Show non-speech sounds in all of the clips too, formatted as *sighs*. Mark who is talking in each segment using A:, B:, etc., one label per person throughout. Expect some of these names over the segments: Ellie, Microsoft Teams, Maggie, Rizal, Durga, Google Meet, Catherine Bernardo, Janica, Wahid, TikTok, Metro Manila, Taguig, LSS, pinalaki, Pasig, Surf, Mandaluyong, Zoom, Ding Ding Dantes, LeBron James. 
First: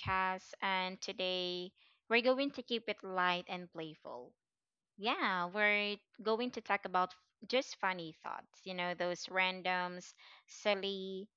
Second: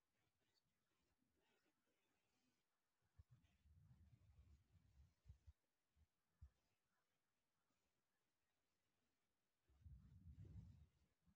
A: podcast. And today we're going to keep it light and playful. Yeah, we're going to talk about just funny thoughts, you know, those randoms, silly,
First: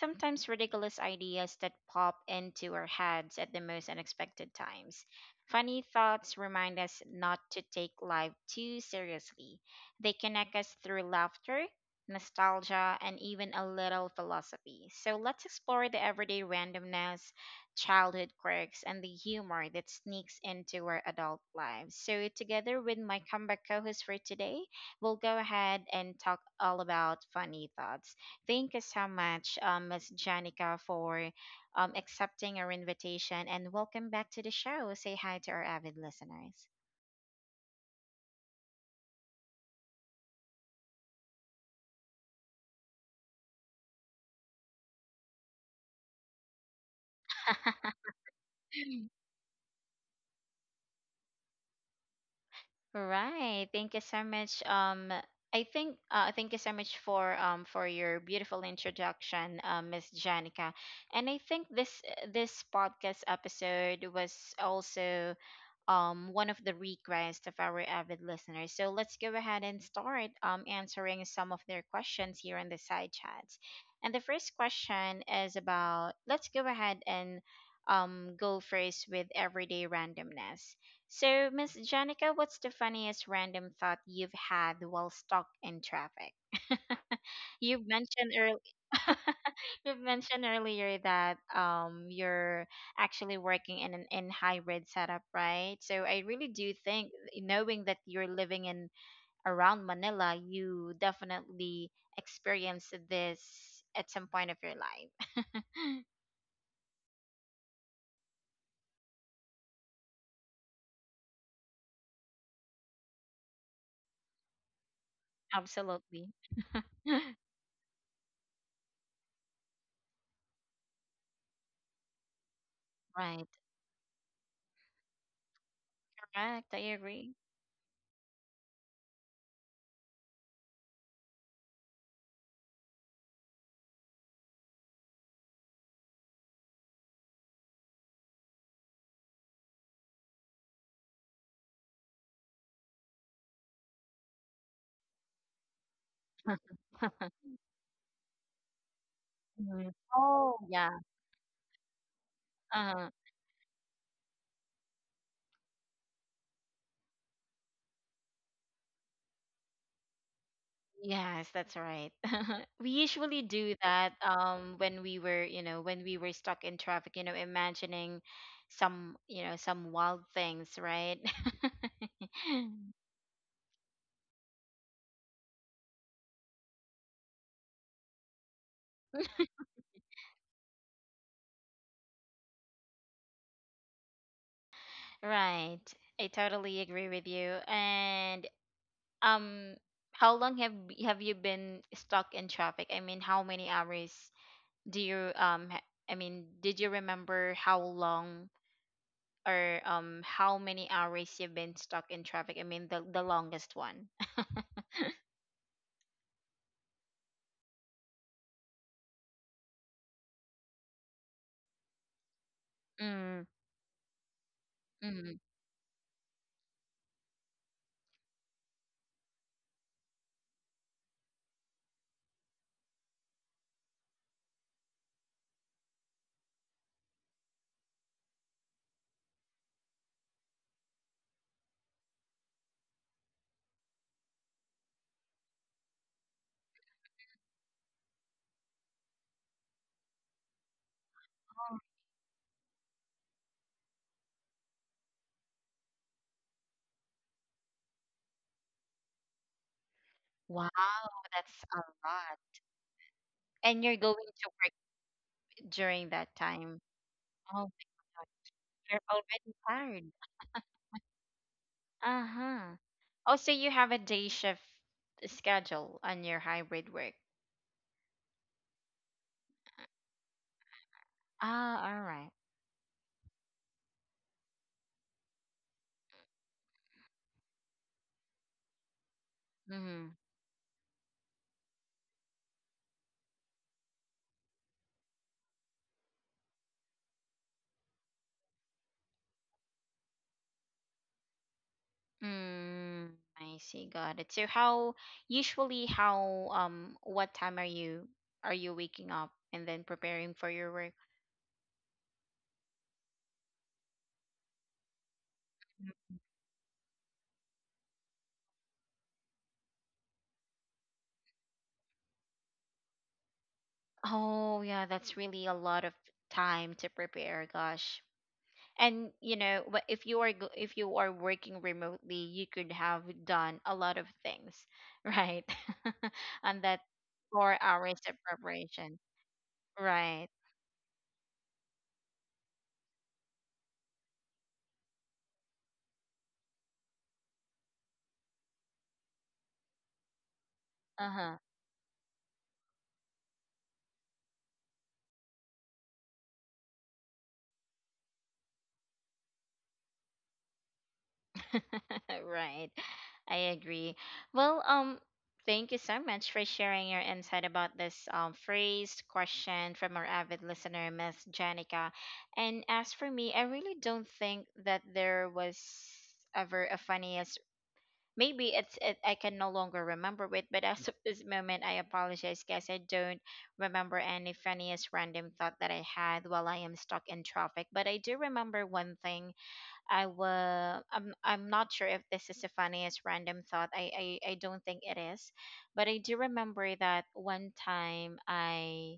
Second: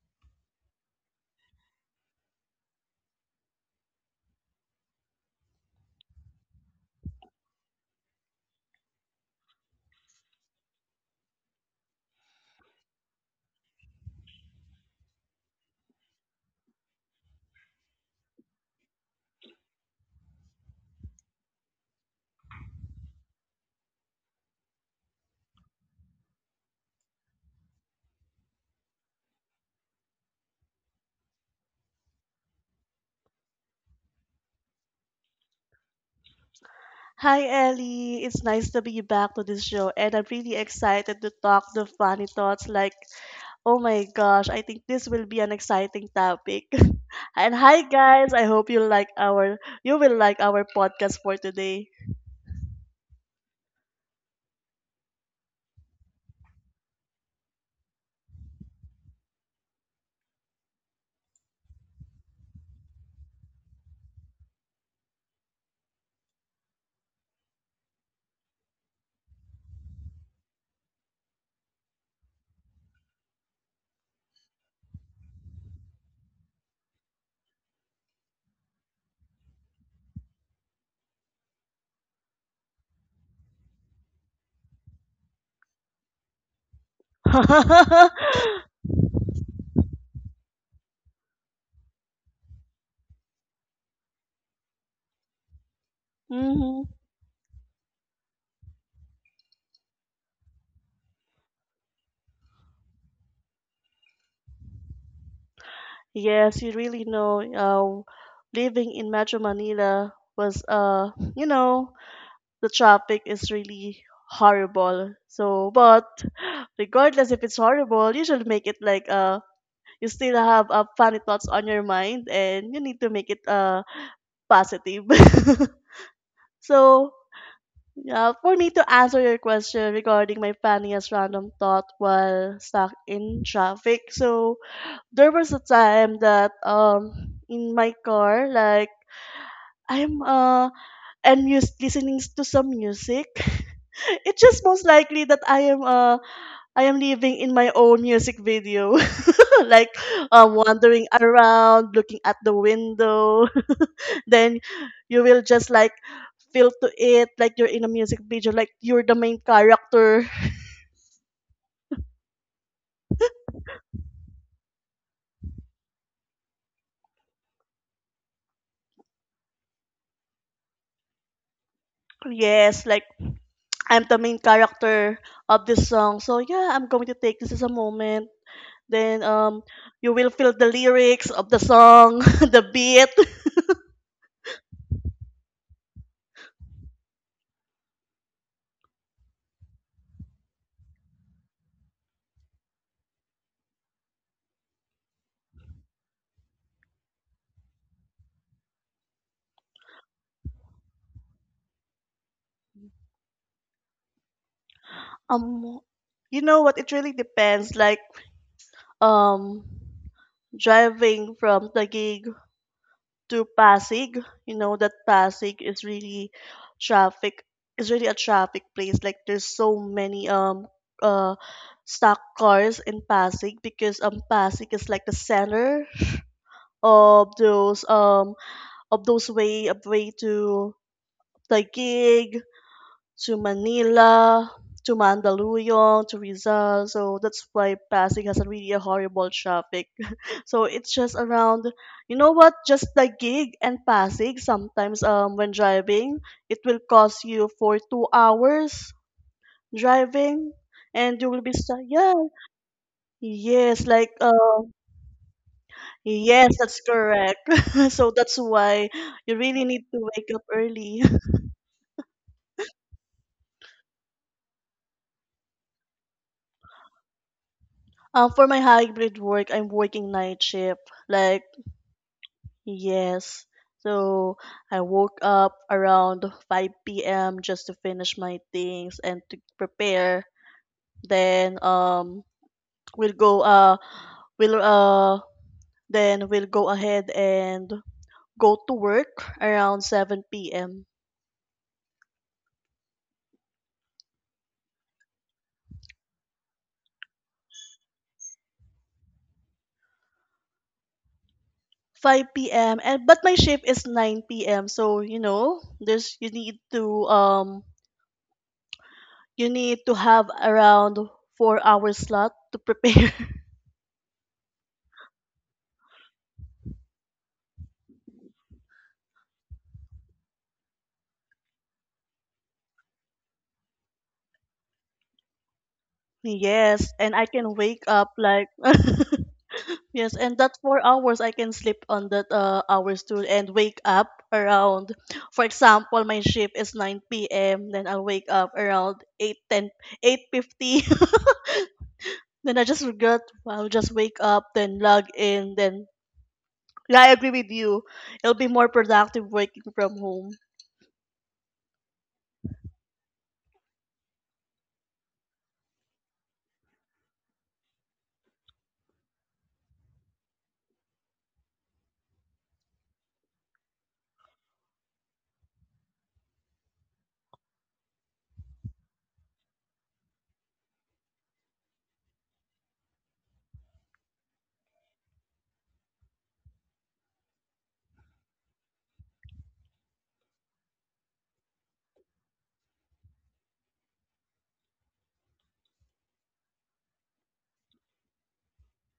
A: sometimes ridiculous ideas that pop into our heads at the most unexpected times. Funny thoughts remind us not to take life too seriously. They connect us through laughter, nostalgia, and even a little philosophy. So let's explore the everyday randomness, childhood quirks, and the humor that sneaks into our adult lives. So, together with my comeback co host for today, we'll go ahead and talk all about funny thoughts. Thank you so much, Ms. Janica, for accepting our invitation, and welcome back to the show. Say hi to our avid listeners.
B: Hi Ellie, it's nice to be back to this show and I'm really excited to talk the funny thoughts like oh my gosh, I think this will be an exciting topic. *laughs* And hi
A: *laughs*
B: guys, I hope you like our you will like our podcast for today.
A: Right. Thank you so much. I think Thank you so much for your beautiful introduction, Miss Janica. And I think this podcast episode was also one of the requests of our avid listeners. So let's go ahead and start answering some of their questions here in the side chats. And the first question is about, let's go ahead and go first with everyday randomness. So, Miss Janica, what's the funniest random thought you've had while stuck in traffic? *laughs* You've
B: *laughs*
A: mentioned earlier, *laughs* you've mentioned earlier that you're actually working in an in hybrid setup, right? So I really do
B: Hmm.
A: think, knowing that you're living in around Manila, you definitely experienced this at some point of your life.
B: Yes, you really know living in Metro Manila was uh you know the traffic is really horrible.
A: *laughs*
B: So but
A: Absolutely.
B: regardless if it's horrible, you should make it like you still have funny thoughts on your mind and you need to make it
A: Right.
B: positive. *laughs*
A: Correct. I
B: So,
A: agree.
B: yeah, for me to answer your question regarding my funniest random thought while stuck in traffic. So, there was a time that in my car like I'm uh listening to some music. *laughs* It's just most likely that I am living
A: *laughs*
B: in my own music video. *laughs* *laughs* Like
A: Mhm. Oh yeah.
B: wandering around, looking at the
A: Uh-huh.
B: window. *laughs* Then you will just like feel to it like you're in a music video, like you're the main character. *laughs*
A: Yes, that's right. *laughs* We usually do that when we were, you know, when we were stuck in traffic, you know, imagining some, you know, some wild things, right? *laughs*
B: Yes, like I'm the main character of this song. So yeah, I'm going to take this as a moment. Then you will feel the lyrics of the song, *laughs* the beat.
A: Right. I totally agree with you. And um how long have have you been stuck in traffic? I mean, how many hours do you I mean, did you remember how long or how many hours you've been stuck in traffic? I mean, the longest one.
B: Um, you know what? It really depends. Like um, driving from Taguig to
A: Mm,
B: Pasig. You know that
A: mm.
B: Pasig is really traffic is really a traffic place. Like there's so many uh stock cars in Pasig because Pasig is like the center of those um of those way of way to Taguig, to Manila, to Mandaluyong, to Rizal. So that's why Pasig has a really a horrible traffic. So it's just around, you know what, just the gig and Pasig. Sometimes when driving, it will cost you for 2 hours driving,
A: Wow,
B: and you will be
A: that's
B: stuck.
A: a
B: Yeah,
A: lot.
B: yes,
A: And you're
B: like
A: going to work during that
B: yes, that's
A: time.
B: correct.
A: Oh
B: *laughs*
A: my
B: So that's
A: God,
B: why
A: you're
B: you
A: already
B: really need to
A: tired.
B: wake up early.
A: Uh-huh. Oh, so you have a day shift schedule on your hybrid work.
B: *laughs* For my hybrid work, I'm working night shift. Like
A: Ah, all right.
B: yes. So I woke up around 5 p.m. just to finish my things and to prepare.
A: Hmm.
B: Then we'll go uh we'll uh we'll go ahead and go to work around 7 p.m.
A: Mm, I see. Got it. So how, usually how what time are you waking up and then preparing for your work?
B: 5 p.m. and but my shift is 9 p.m. So you know, there's you need to have around 4 hour slot to *laughs* prepare.
A: Oh yeah, that's really a lot of time to prepare. Gosh. And you know, if you are if you are working remotely, you could have done a lot of things, *laughs* right? *laughs* And
B: Yes,
A: that
B: and I can
A: four
B: wake up
A: hours of
B: like *laughs*
A: preparation,
B: yes, and
A: right?
B: that 4 hours I can sleep on that hours too, and wake up around. For example, my shift is nine p.m. Then I'll wake up around eight fifty.
A: Uh huh.
B: *laughs* Then I just regret. I'll just wake up, then log in, then yeah, I agree with you. It'll be more productive working from home.
A: *laughs* Right. I agree. Well, thank you so much for sharing your insight about this phrased question from our avid listener, Miss Janica. And as for me, I really don't think that there was ever a funniest, maybe I can no longer remember it, but as of this moment I apologize, guys. I don't remember any funniest random thought that I had while I am stuck in traffic. But I do remember one thing. I will. I'm. I'm not sure if this is the funniest random thought. I don't think it is, but I do remember that one time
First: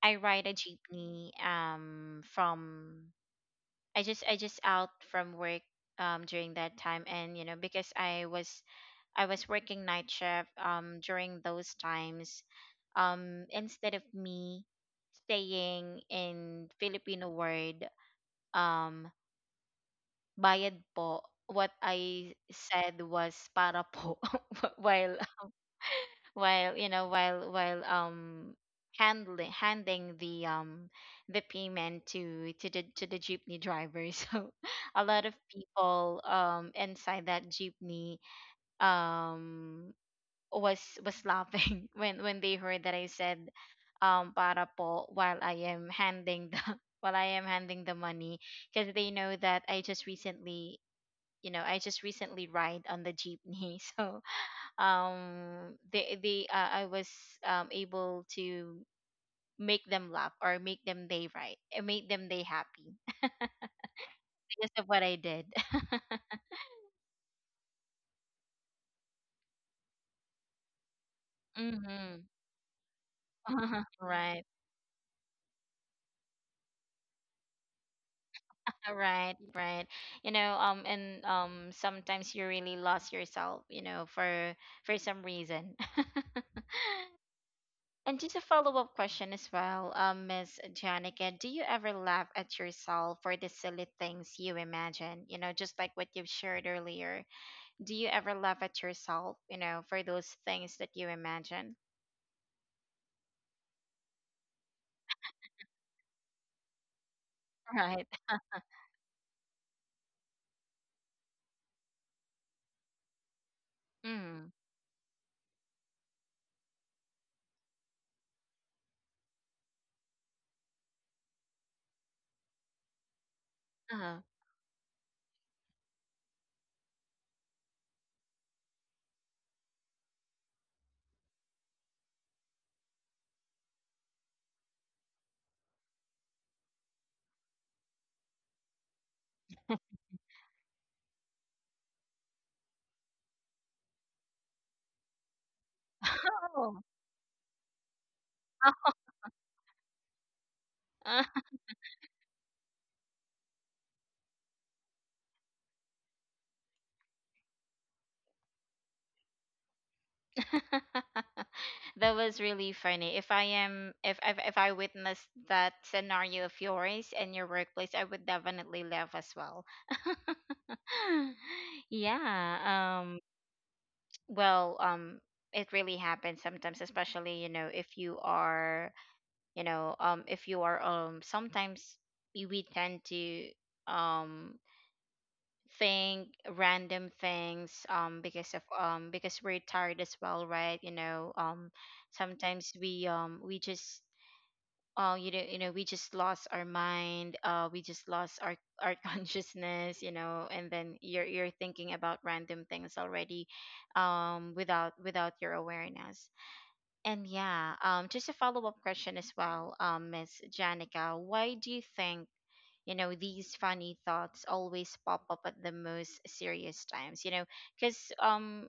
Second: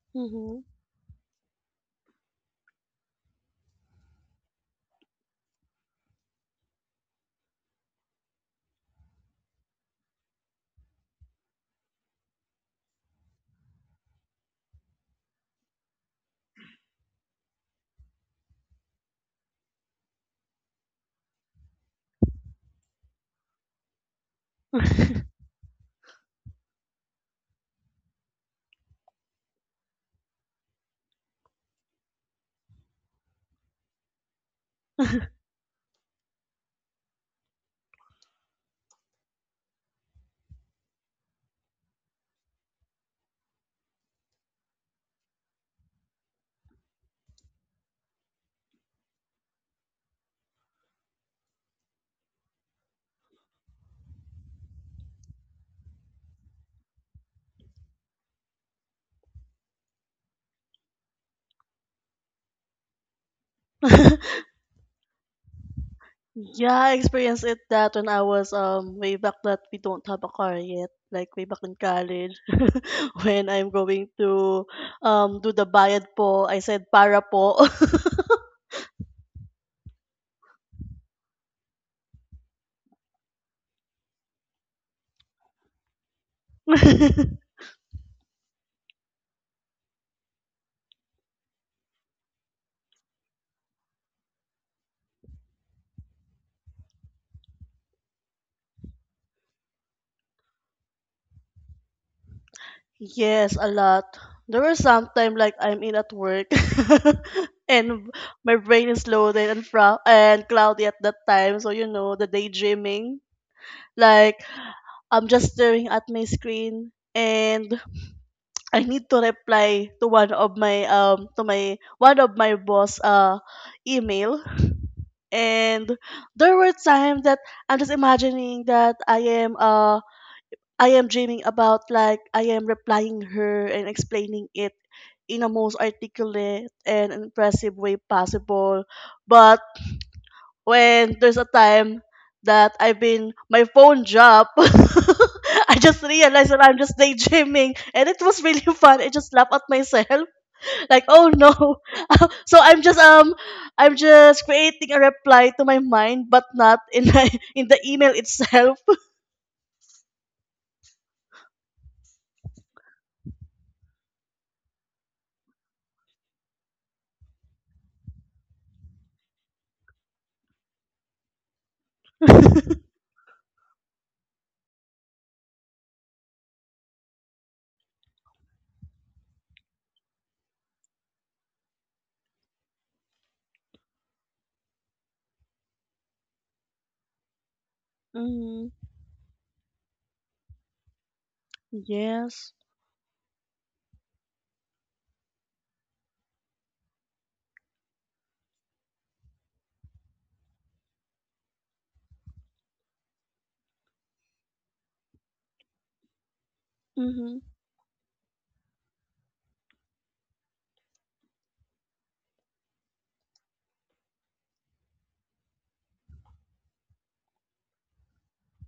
A: I ride a jeepney. From, I just out from work during that time, and you know, because I was working night shift. During those times, instead of me staying in Filipino word, um. bayad po, what I said was para po *laughs*
B: Mm-hmm.
A: while, while you know while while um handling, handing the payment to the jeepney driver. *laughs* So a lot of people inside that jeepney um was laughing *laughs* when they heard that I said para po while I am handing the, *laughs* while I am handing the money, because they know that I just recently, you know, I just recently ride on the jeepney. *laughs* So they I was able to make them laugh, or make them, they right make them, they happy, *laughs*
B: *laughs*
A: because of what I did. *laughs*
B: Yeah, I experienced it that when I was way back that we don't have a car yet, like way back in
A: Hmm.
B: college, *laughs* when I'm
A: *laughs*
B: going
A: Right.
B: to do the bayad po, I said para po.
A: right right you know, and sometimes you really lost yourself, you know, for some reason. *laughs*
B: *laughs*
A: And just a follow up question as well, Miss Janica, do you ever laugh at yourself for the silly things you imagine? You know, just like what you've shared earlier. Do you ever laugh at yourself, you know, for those things that you imagine?
B: Yes, a lot. There was sometime like I'm in at work *laughs*
A: Right.
B: and my brain is loaded and cloudy at that time. So you know the daydreaming. Like
A: Mm.
B: I'm just staring at my screen and I need to reply to one of my to my one of my boss
A: Uh-huh.
B: email and there were times that I'm just imagining that I am uh I am dreaming about like I am replying her and explaining it in a most articulate and impressive way possible. But when there's a time that I've been my phone drop, *laughs* I just realized
A: *laughs*
B: that I'm
A: Oh.
B: just daydreaming and it was really fun. I just laugh at myself like
A: Uh,
B: oh no. *laughs* So I'm just creating a reply to my mind but not in my *laughs* in the email itself.
A: *laughs* that was really funny. If I am, if I witnessed that scenario of yours in your workplace, I would definitely laugh as well. *gasps* *laughs* Yeah.
B: *laughs*
A: Well um it really happens sometimes, especially, you know, if you are, you know, if you are sometimes we tend to um think random things because of,
B: Hmm.
A: because we're tired as well, right? You know,
B: Yes.
A: sometimes we, we just you know, we just lost our mind, we just lost our *laughs* consciousness, you know, and then you're thinking about random things already, without your awareness. And
B: Mm-hmm.
A: yeah, just a follow up question as well, Miss Janica, why do you think, you know, these funny thoughts always pop up at the most serious times? You know, because,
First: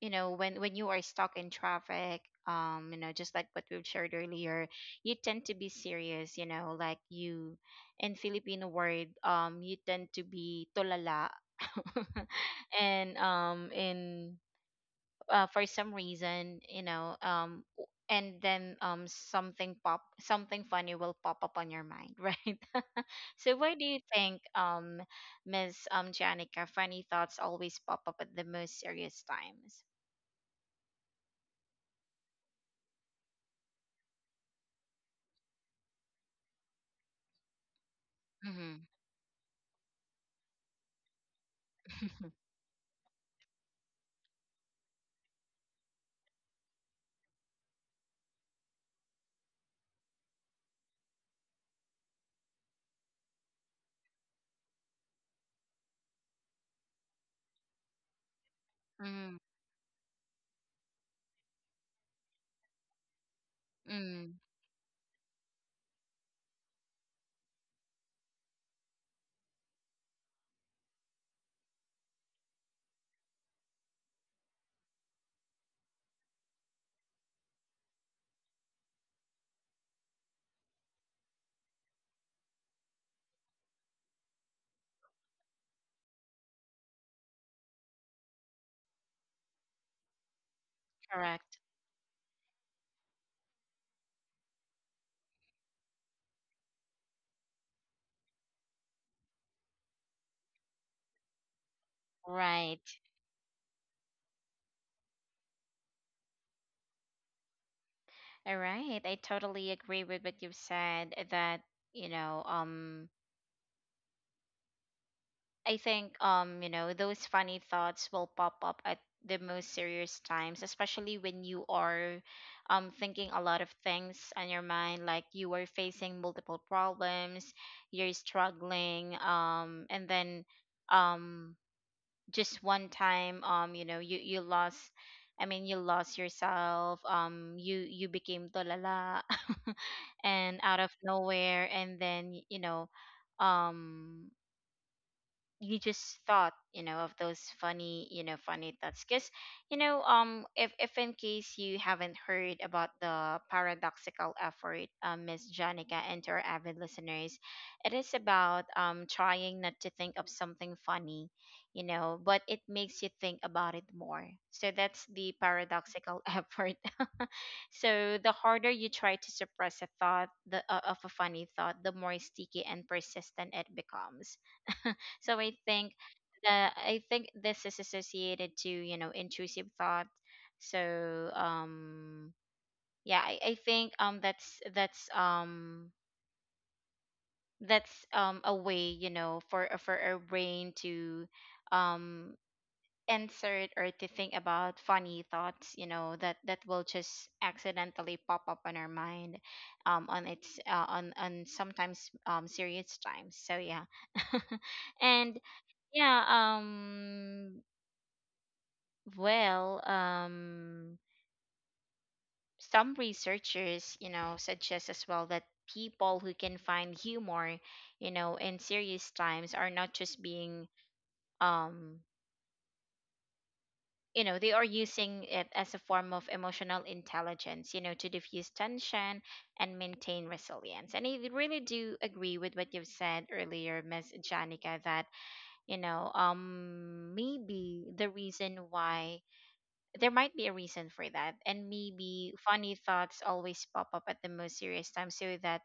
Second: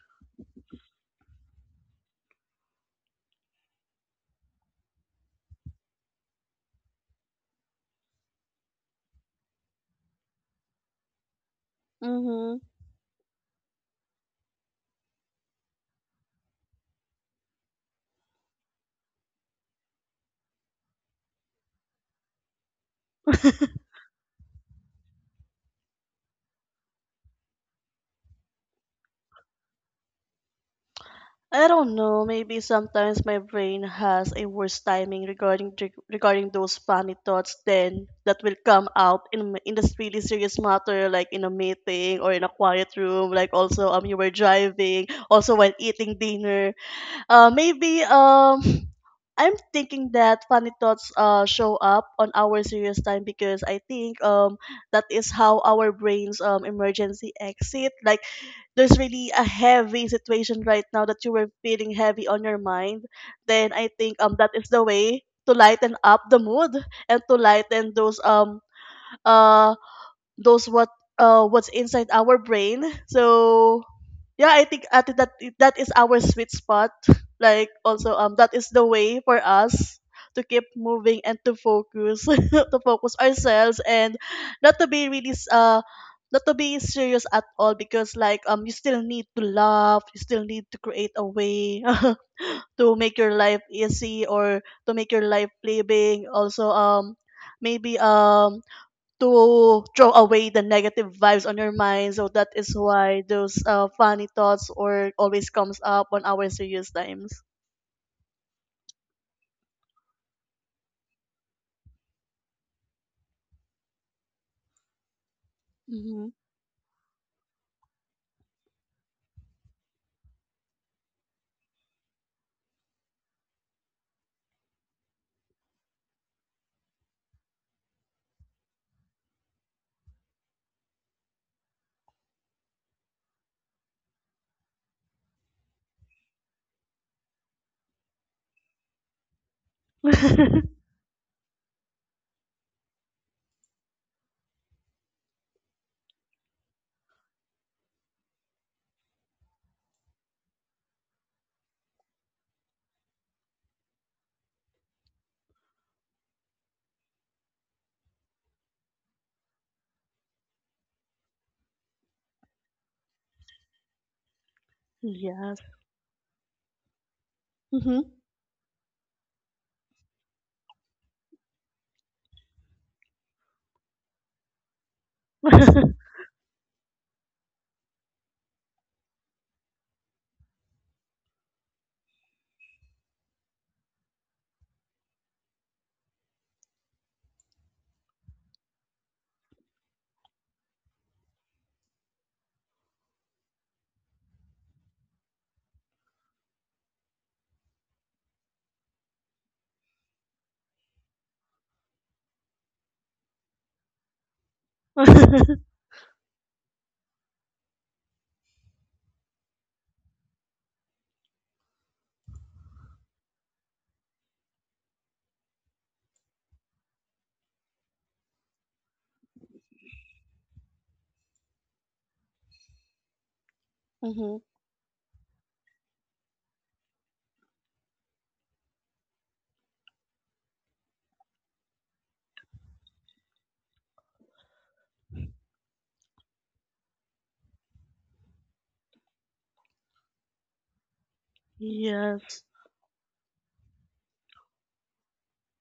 A: you know, when you are stuck in traffic, you know, just like what we've shared earlier, you tend to be serious, you know, like you, in Filipino word, you tend to be tolala. *laughs*
B: Mm-hmm.
A: And in for some reason, you know, and then something funny will pop up on your mind. *laughs* Right? So why do you think, miss Janica, funny thoughts always pop up at the most serious times?
B: I don't know, maybe sometimes my brain has a worse timing regarding those funny thoughts then that will
A: Mm-hmm.
B: come out in this really serious matter like in a meeting
A: *laughs*
B: or in a quiet room, like also you were driving also while eating dinner. Maybe *sighs* *laughs* I'm thinking that funny thoughts show up on our serious time because I think that is how our brains emergency exit. Like there's really
A: Mm,
B: a heavy situation right now that you were feeling heavy on your mind. Then I think
A: mm,
B: that is the way to lighten up the mood and to lighten those uh those what what's inside our brain. So yeah, I think at that is our sweet spot. Like also that is the way for us to keep moving and to focus *laughs* to focus ourselves and not to be really s- not to be serious at all because like you still need to laugh, you still need to create a
A: correct.
B: way *laughs* to make your life easy or to make your life living, also maybe to throw away the negative vibes on your mind. So that is
A: Right.
B: why those funny thoughts or always comes up on our serious times.
A: All right. I totally agree with what you've said that, you know, I think,
B: Mm-hmm.
A: you know, those funny thoughts will pop up at the most serious times, especially when you are thinking a lot of things on your mind, like you are facing multiple problems, you're struggling, and then um just one time, you know, you lost I mean you lost yourself. You became tolala. *laughs* And out
B: *laughs*
A: of nowhere, and then, you know, um you just thought, you know, of those funny, you know, funny thoughts, because, you know, if in case you haven't heard about the paradoxical effort, Miss Janica, and to our avid listeners, it is about trying not to think of something funny, you know, but it makes you think about it more. So that's the
B: Yes.
A: paradoxical *laughs* effort. *laughs*
B: Mm-hmm.
A: So the harder you try to suppress a thought, of a funny thought, the more sticky and persistent it becomes. So I think, that I think this is associated to, you know, intrusive thought. So yeah, I think, that's, a way, you know, for for our brain to um insert or to think about funny thoughts, you know, that that will just accidentally pop up on our mind, on its, on sometimes serious times. So yeah. *laughs*
B: *laughs*
A: And
B: Mm-hmm.
A: yeah. Well, um, some researchers, you know, suggest as well that people who can find humor, you know, in serious times are not just being, um, you know, they are using it as a form of emotional intelligence, you know, to diffuse tension and maintain resilience. And I really do agree with what you've said earlier, Ms. Janica, that, you know, maybe the reason why, there might be a reason for that, and maybe
B: Yes.
A: funny thoughts always pop up at the most serious time so that,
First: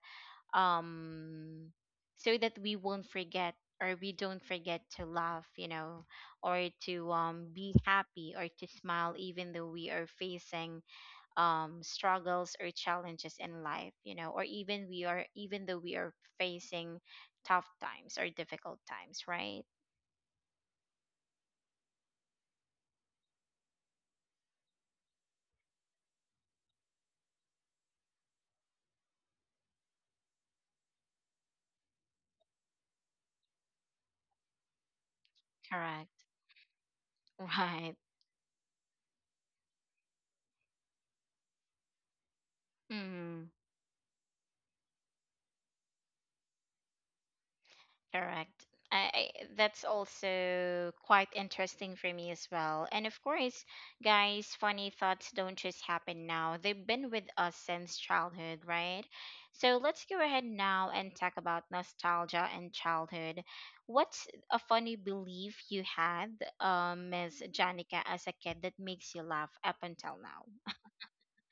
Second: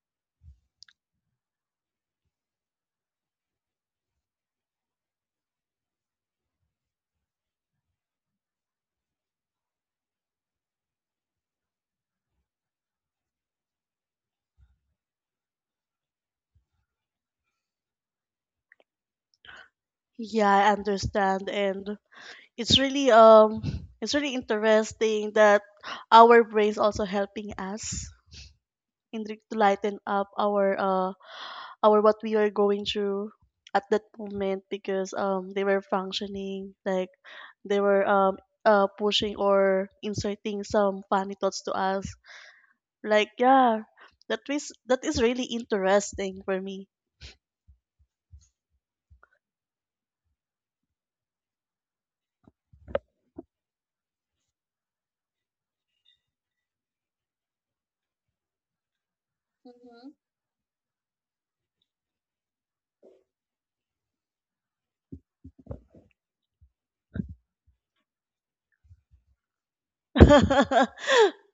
A: um we won't forget, or we don't forget, to laugh, you know, or to be happy, or to smile, even though we are facing struggles or challenges in life, you know, or even we are even though we are facing tough times or difficult times, right?
B: Yeah, I understand, and it's really um, it's really interesting that our brains also helping us to lighten up our or what we are going through at that moment because they were
A: Correct.
B: functioning like
A: *laughs*
B: they
A: Right.
B: were pushing or inserting some funny thoughts to us, like
A: Hmm.
B: yeah, that is really interesting for me.
A: Correct. I, that's also quite interesting for me as well. And of course, guys, funny thoughts don't just happen now. They've been with us since childhood, right? So let's
B: Mm-hmm.
A: go ahead now and talk about nostalgia and childhood. What's a funny belief you had, Ms. Janica, as a kid that makes you laugh up until now?
B: *laughs*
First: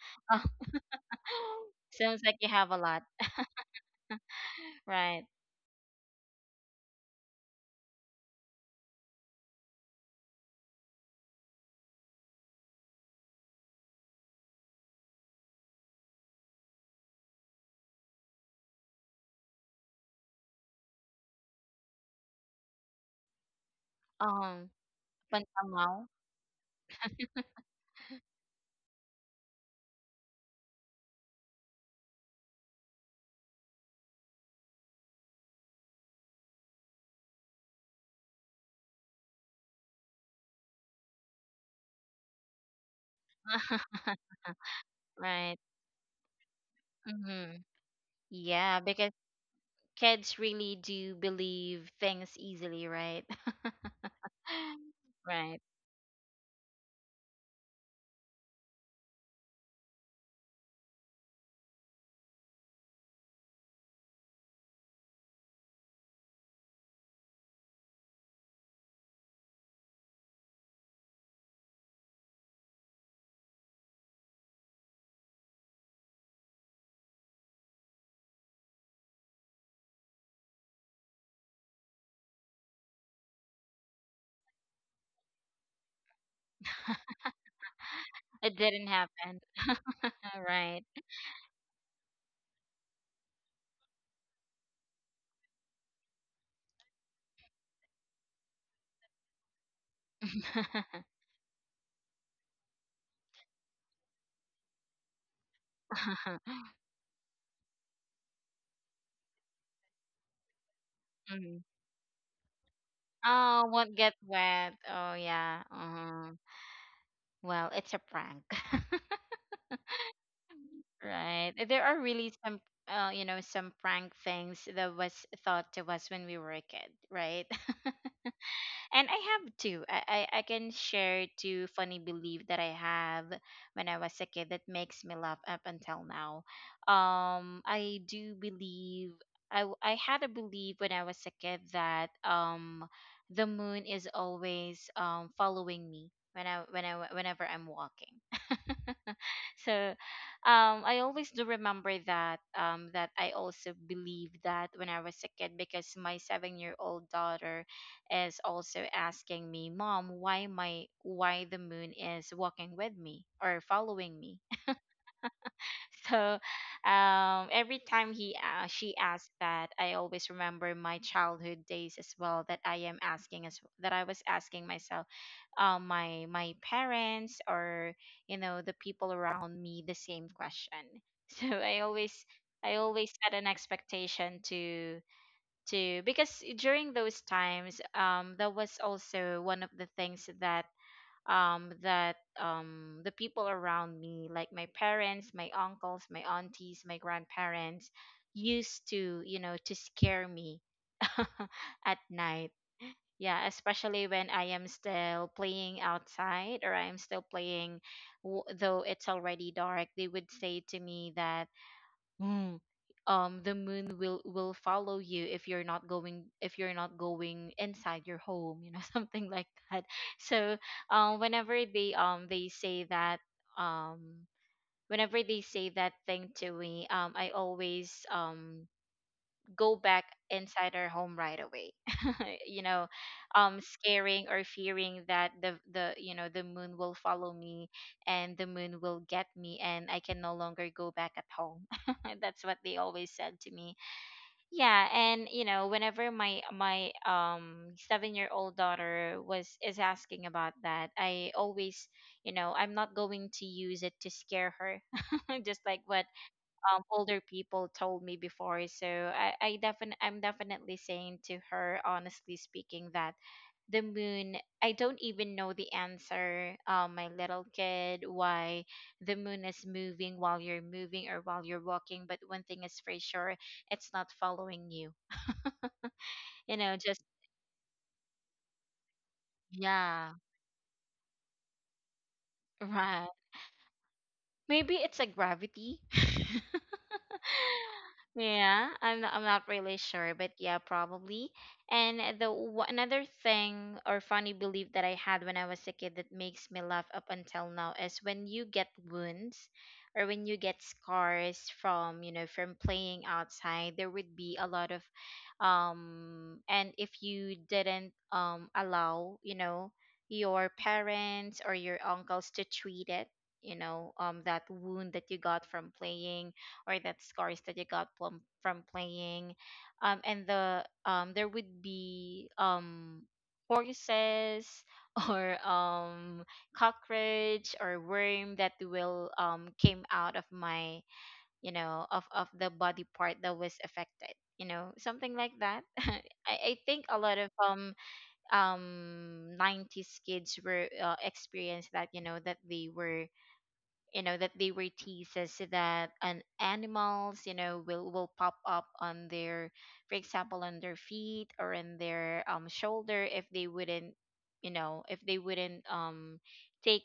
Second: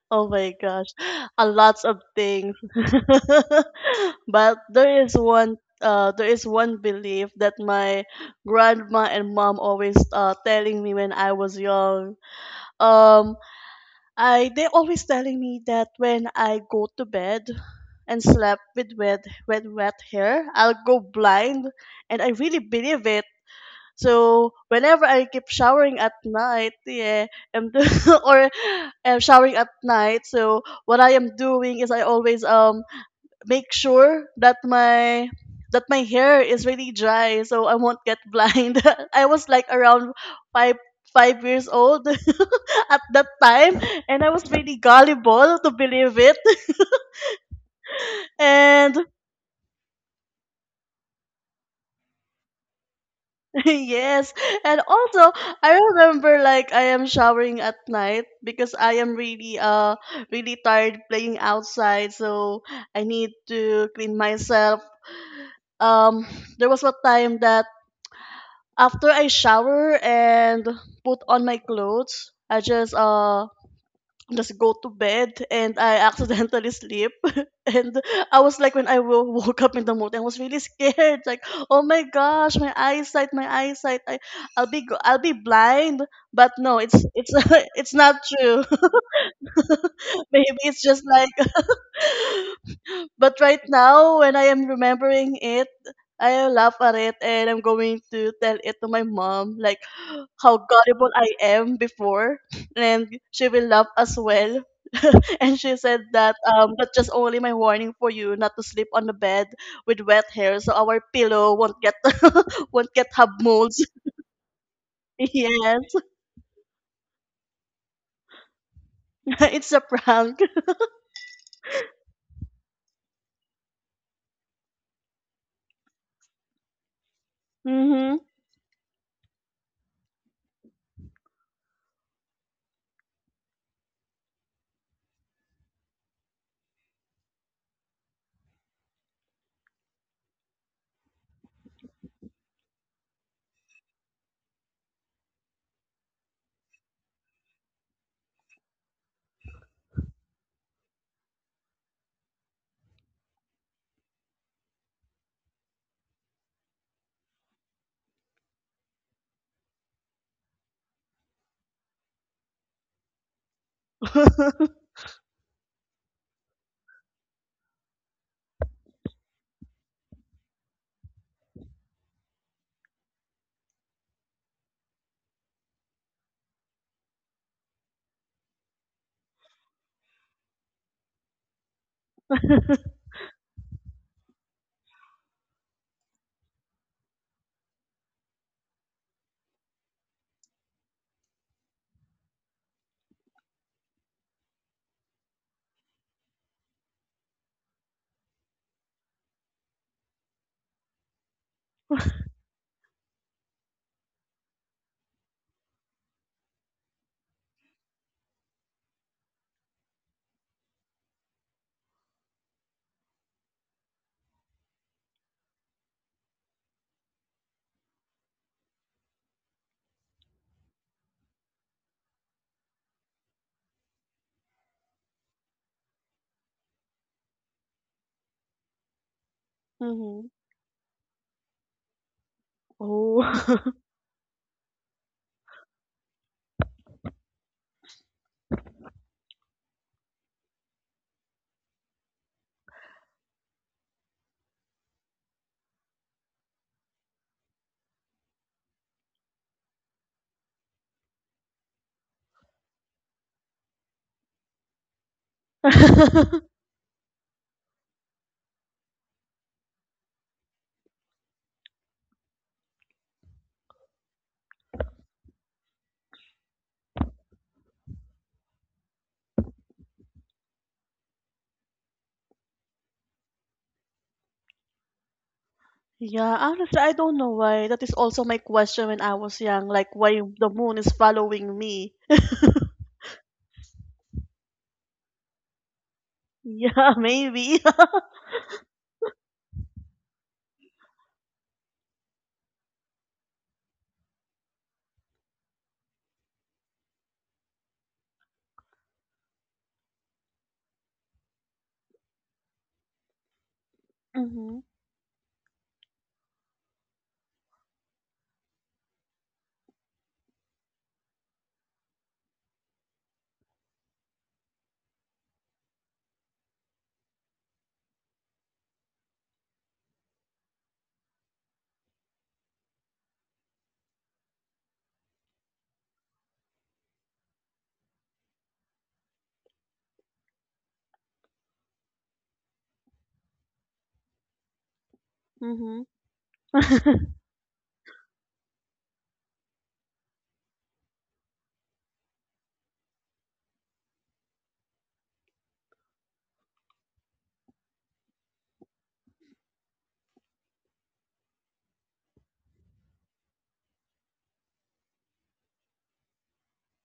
B: Oh my
A: *laughs*
B: gosh, a lots of
A: Sounds like you
B: things.
A: have a
B: *laughs*
A: lot,
B: But there is
A: right?
B: one belief that my grandma and mom always telling me when I was young. Um. I, they always telling me that when I go to bed and slept with wet hair, I'll go blind and I really believe it. So
A: Um,
B: whenever I
A: up
B: keep
A: until
B: showering
A: now,
B: at night, yeah, and *laughs* or am showering at night, so what I am doing is I always make sure that my that my hair is really dry so I won't get blind. *laughs* I was like around five five years old *laughs* at that time and I
A: *laughs*
B: was really
A: right?
B: gullible to believe it.
A: Mm-hmm. Yeah,
B: And
A: because kids really do believe things easily, right?
B: *laughs*
A: *laughs*
B: yes, and also
A: Right.
B: I remember like I am showering at night because I am really really tired playing outside, so I need to clean myself. Um there was a time that after I shower and put on my clothes, I just go to bed and I accidentally sleep. *laughs* And I was like when I woke up in the morning, I was really scared. Like, oh my gosh, my eyesight, my eyesight. I'll I'll be blind. But no, it's *laughs* it's not
A: It
B: true.
A: didn't happen.
B: *laughs*
A: *laughs* All
B: Maybe it's
A: right.
B: just like. *laughs* But right now, when I am remembering it, I laugh at it and I'm going to tell it to my mom. Like, how gullible
A: *laughs*
B: I am before, and she will laugh as well. *laughs* And she said that that's just only my warning for you not to sleep on the bed with wet hair so our pillow
A: Mm.
B: won't get *laughs* won't get hub
A: Oh,
B: molds.
A: what
B: *laughs*
A: get wet? Oh yeah.
B: Yes,
A: Uh-huh. Well, it's a prank, *laughs*
B: *laughs* it's a prank.
A: right? There are really some, some prank things that was thought to us when we were a kid, right?
B: Mhm.
A: And I have two. I can share two funny belief that I have when I was a kid that makes me laugh up until now. I do believe I had a belief when I was a kid that the moon is always following me whenever I'm walking. So I always do remember that that I also believe that when I was a kid, because my 7-year-old daughter is also asking me, "Mom, why the moon is walking with me or following me?" So every time he she asked that, I always remember my childhood days as well. That I was asking myself, my parents or, you know, the people around me the same question. *laughs* So I always had an expectation to because during those times that was also one of the things that the people around me, like my parents, my uncles, my aunties, my grandparents, used to, you know, to scare me *laughs* at night. Yeah, especially when I am still playing outside or I am still playing, though it's already dark, they would say to me that Mm. The moon will follow you if you're not going inside your home, you know, *laughs* something like that. So, um, whenever they um they say that um whenever they say that thing to me, I always go back
B: Mhm. *laughs*
A: inside our home right away, *laughs* you know,
B: Oh.
A: scaring or fearing that the you know the moon will follow me and the moon will get me and I can no longer go back at home. *laughs* That's what they always said to me. Yeah, and you know, whenever my 7-year-old daughter was is asking about that, I always, you know, I'm not going to use it to scare her *laughs* just like what
B: *laughs*
A: older people told me before. So I defin I'm definitely saying to her, honestly speaking, that the moon, I don't even know the answer, my little kid, why the moon is moving while you're moving or while you're walking, but one thing is for sure, it's not following you.
B: Yeah,
A: You know,
B: honestly, I
A: just
B: don't know why. That is also my question when I was young, like
A: yeah,
B: why the moon is following me.
A: *laughs* right. Maybe it's a gravity. *laughs*
B: Yeah, *laughs* maybe.
A: Yeah, I'm not really sure, but yeah, probably. And another thing or funny belief that I had when I was a kid that makes me laugh up until now is when you get wounds or when you get scars from, you know, from playing outside, there would be a
B: Mhm.
A: lot of um, and if you didn't allow, you know, your parents or your uncles to treat it, you know, that wound that you got from playing or that scars that you got from playing, and the there would be horses *laughs* or cockroach or worm that will came out of my, you know, of the body part that was affected, you know, something like that. *laughs*
B: Mhm.
A: I think a lot of '90s kids were experienced that, you know, that they were, you know, that they were teases that an animals, you know, will pop up on their, for example, on their feet or in their shoulder if they wouldn't, you know, if they wouldn't take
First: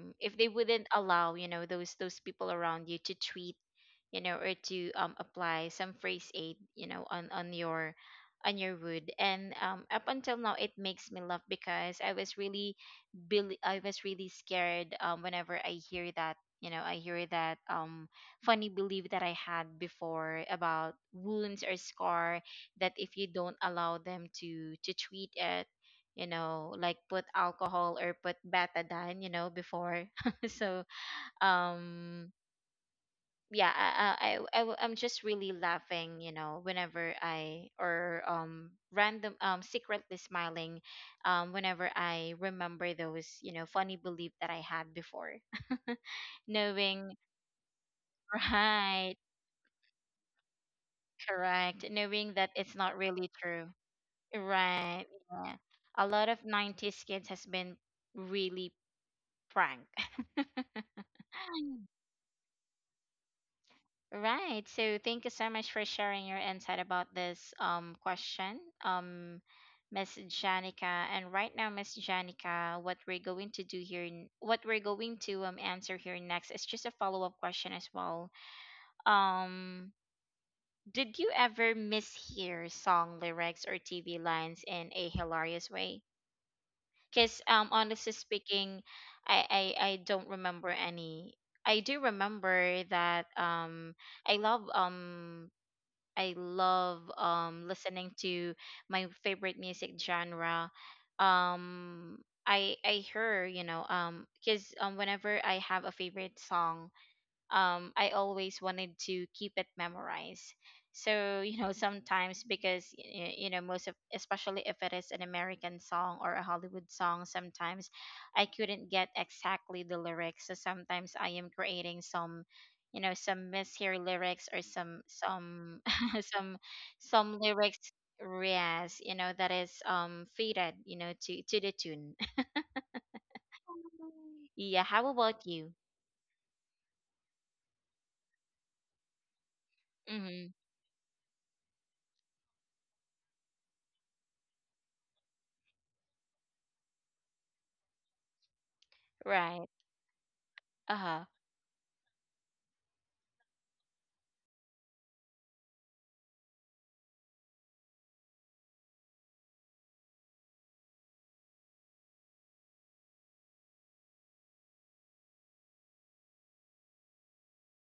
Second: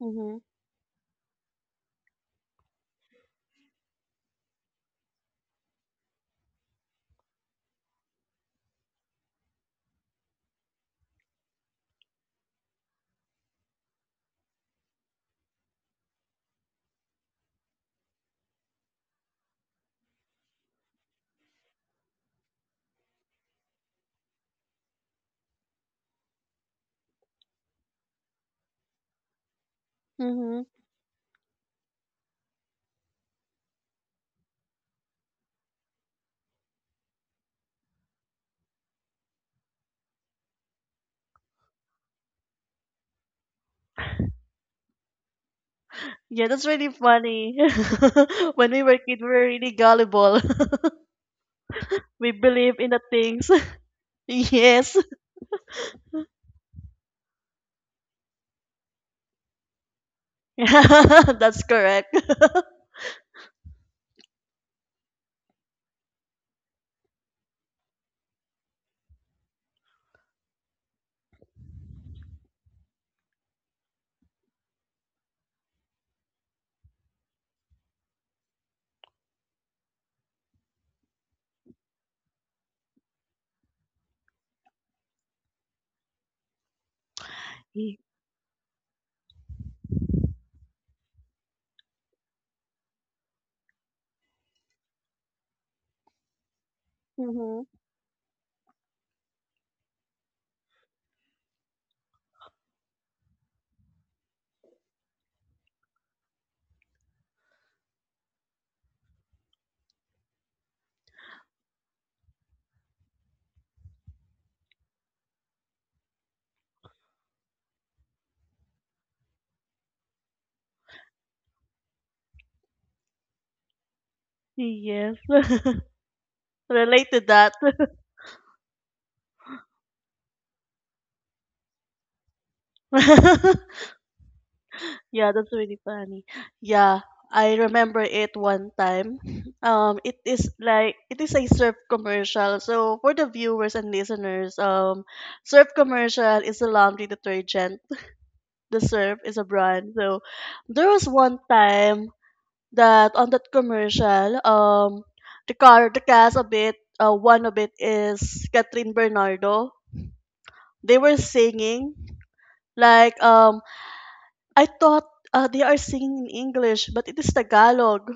B: Mhm.
A: if
B: Mhm.
A: they
B: *laughs*
A: wouldn't allow, you know, those people around you to tweet, you know, or to apply some phrase aid, you know, on on your wood. And up until now it makes me laugh because I was really I was really scared whenever I hear that, you know, I hear that funny belief that I had before about wounds or scar, that if you don't allow them to treat it, you know, like put alcohol or put betadine, you know, before. *laughs* So, um, yeah, I'm just really laughing, you know, whenever I, or random, secretly smiling, whenever I remember those, you know, funny belief that I had before, *laughs*
B: Yeah, that's really
A: knowing,
B: funny. *laughs* When we were
A: right,
B: kids, we were really gullible. *laughs*
A: correct,
B: We
A: knowing that
B: believe
A: it's
B: in the
A: not really
B: things. *laughs*
A: true,
B: Yes.
A: right? Yeah, a lot of '90s kids has been really pranked.
B: *laughs* That's correct.
A: *laughs*
B: *laughs*
A: Right. So thank you so much for sharing your insight about this question, Miss Janica. And right now, Miss Janica, what we're going to do here, what we're going to answer here next is just a follow up question as well. Um, did you ever mishear song lyrics or TV lines in a hilarious way? Because honestly speaking, I I don't remember any. I do remember that. I love um I love
B: Mhm.
A: listening to my favorite music genre. Um I hear, you know, cuz whenever I have a favorite song, I always wanted to keep it memorized. So you know, sometimes because you know most of, especially if it is an American song or a Hollywood song, sometimes I couldn't get exactly the lyrics. So sometimes I am creating some, you know, some mishear lyrics or
B: Yes. *laughs*
A: some *laughs* some
B: Relate to that.
A: some lyrics. Yes, you know that is fitted, you know, to the tune. *laughs*
B: *laughs*
A: Yeah, how
B: Yeah, that's
A: about
B: really
A: you?
B: funny. Yeah, I remember it one time. *laughs* It is
A: Mm-hmm.
B: like it is a surf commercial. So for the viewers and listeners, surf commercial is a laundry detergent. The surf is a
A: Right.
B: brand. So there was one
A: Uh-huh.
B: time that on that commercial, the car, the cast of it, one of it is Catherine Bernardo. They were singing like I thought they are singing in English, but it is Tagalog.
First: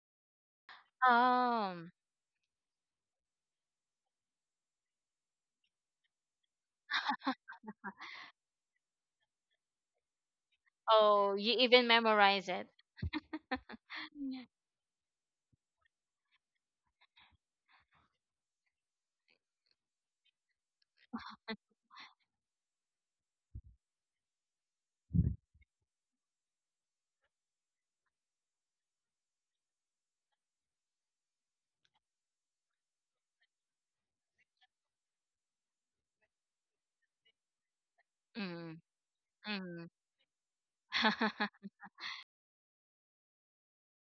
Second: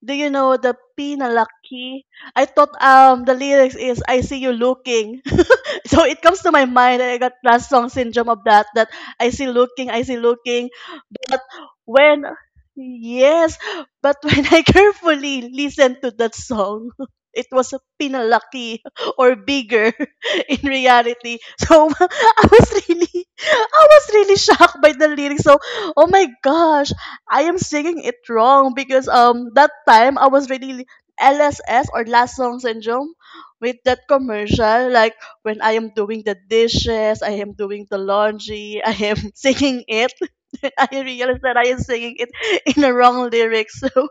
B: Do you know the
A: Um,
B: pinalaki? I thought the lyrics is I see you looking. *laughs* So it comes to my mind and I got last song syndrome of that I see looking
A: oh, you even
B: when
A: memorize it.
B: yes, but *laughs* when I carefully listened to that song, *laughs* it was a pinalaki *laughs* or bigger *laughs* in reality. So *laughs* I was really *laughs* I was really shocked by the lyrics. So oh my gosh, I am singing it wrong because that time I was really LSS or last song syndrome with that commercial, like when I am doing the dishes, I am doing the
A: Mm,
B: laundry, I am *laughs* singing
A: mm.
B: it. *laughs* I realized that I
A: *laughs*
B: am singing it in the wrong lyrics. So *laughs*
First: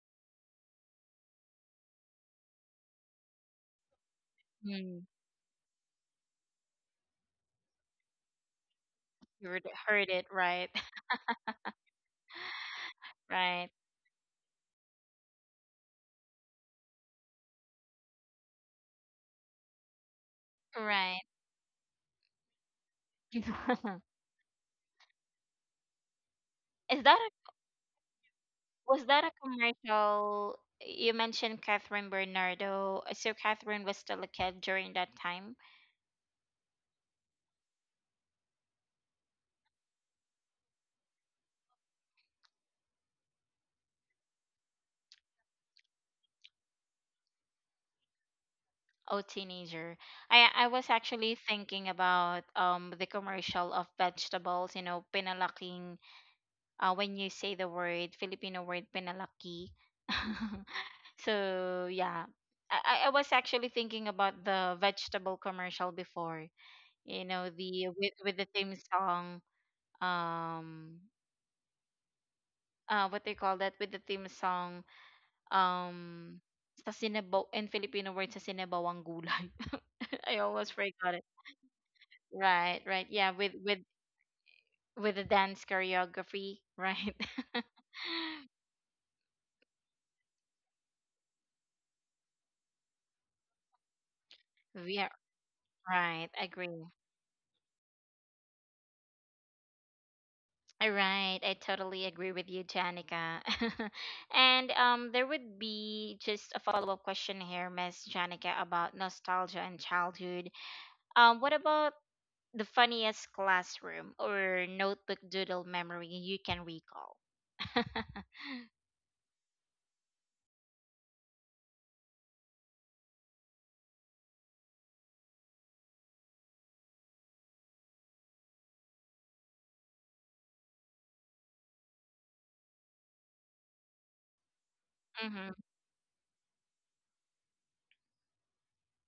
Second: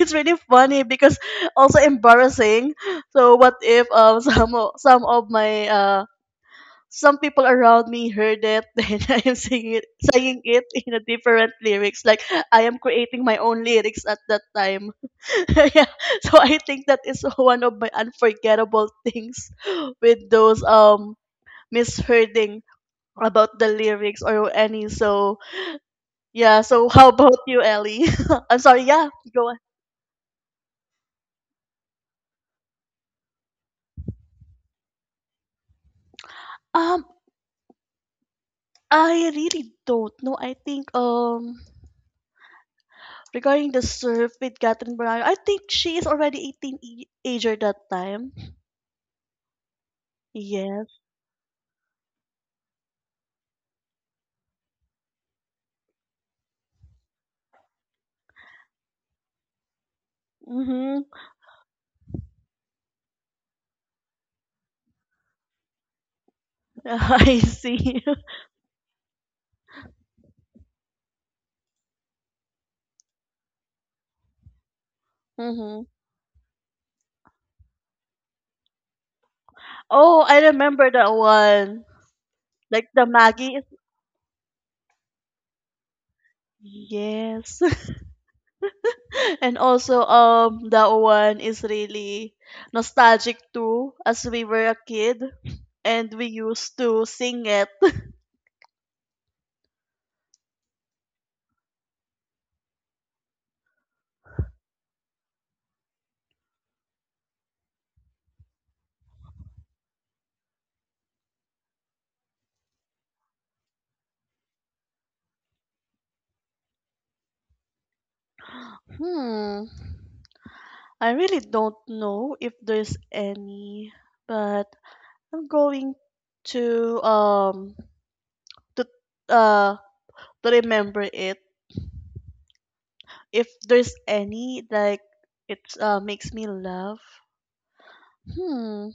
B: it's really funny because also embarrassing. So what if *laughs* some o- some
A: mm.
B: of my some people around me heard it, *laughs* then I am
A: You heard heard it
B: singing it
A: right,
B: in a different lyrics. Like I am creating
A: *laughs*
B: my own
A: right,
B: lyrics at that time. *laughs* Yeah. So I think that is *laughs* one of my unforgettable things with those
A: right.
B: mishearing about the
A: *laughs*
B: lyrics or any so yeah, so
A: Is
B: how
A: that
B: about
A: a,
B: you, Ellie? *laughs* I'm sorry,
A: was
B: yeah,
A: that a
B: go on.
A: commercial? You mentioned Catherine Bernardo. So Catherine was still a kid during that time.
B: Um, I really don't know. I think regarding the surf with Catherine Brown, I think she is already 18 ager that time.
A: Oh, teenager. I
B: Yes.
A: was actually thinking about the commercial of vegetables. You know, pinalaking when you say the word Filipino word penalaki. *laughs*
B: Mhm.
A: So yeah, I was actually thinking about the vegetable commercial before. You
B: *laughs* I
A: know, the
B: see. *laughs*
A: with the theme song. Um, what they call that, with the theme song.
B: Mhm.
A: Um, sa sinabaw in Filipino word sa sinabawang gulay.
B: Oh,
A: *laughs* I
B: I
A: almost
B: remember
A: forgot
B: that
A: it.
B: one.
A: Right,
B: Like
A: right.
B: the
A: Yeah,
B: Maggie. Is-
A: with the dance choreography, right? *laughs*
B: Yes. *laughs* And also that one is really nostalgic too as we were a
A: Yeah,
B: kid and
A: right.
B: we
A: Agree.
B: used to sing it.
A: All right, I totally agree with you, Janica. *laughs* And there would be just a follow up question here, Miss Janica, about nostalgia and childhood. What about the funniest classroom or notebook doodle memory you can recall? *laughs*
B: Hmm, I really don't know if there's any, but I'm going to to uh to remember it. If there's any, like
A: Hmm.
B: it makes me laugh. Hmm,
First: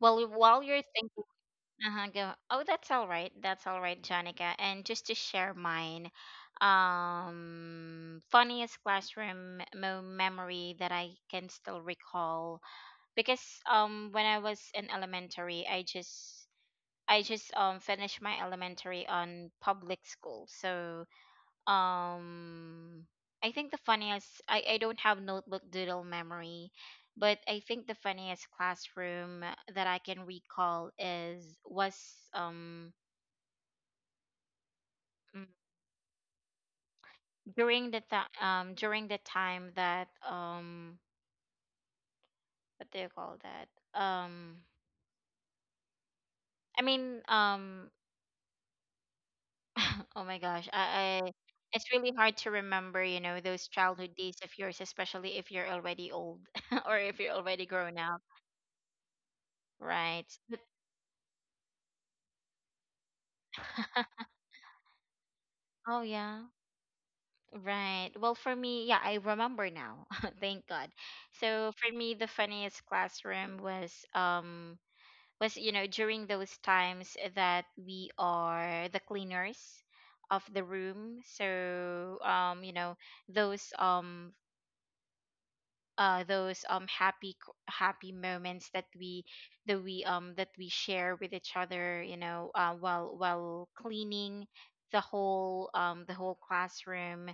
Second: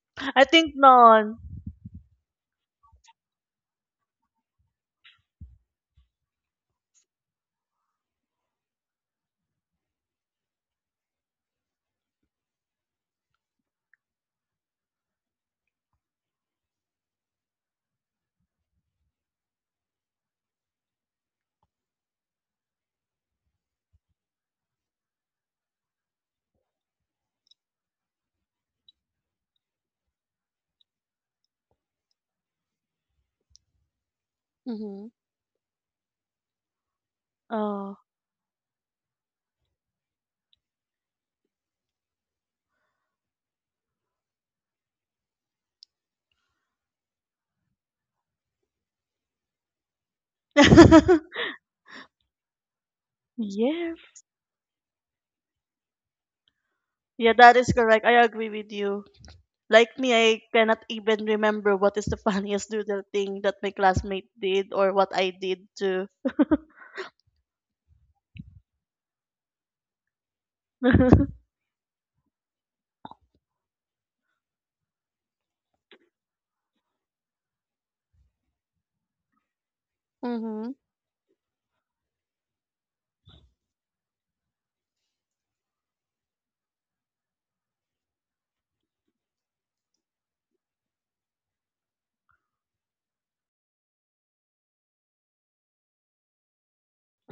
A: Well,
B: I
A: while
B: think
A: you're thinking,
B: none.
A: uh-huh, go. Oh, that's all right. That's all right, Janica. And just to share mine, funniest classroom memory that I can still recall. Because when I was in elementary, I just finished my elementary on public school. So um I think the funniest, I don't have notebook doodle memory, but I think the funniest classroom that I can recall is was um,
B: Mm-hmm.
A: mm,
B: Oh.
A: during the time that what do you call that, um, I mean um *laughs* oh my gosh,
B: *laughs*
A: I it's really hard to remember, you know, those
B: Yes.
A: childhood days of yours, especially if you're already old *laughs* or if you're
B: Yeah, that
A: already
B: is
A: grown
B: correct.
A: up,
B: I agree with you. Like me,
A: right?
B: I
A: But
B: cannot even remember what is the *laughs* funniest doodle thing that my
A: *laughs*
B: classmate did or what I did
A: oh
B: too.
A: yeah, right. Well, for me, yeah, I remember now. *laughs* Thank God.
B: *laughs*
A: So for me, the funniest classroom was you know, during those times that we are the cleaners of the
B: Mhm.
A: room. So you know, those um, uh, those happy happy moments that we, that we share with each other, you know, while cleaning the whole classroom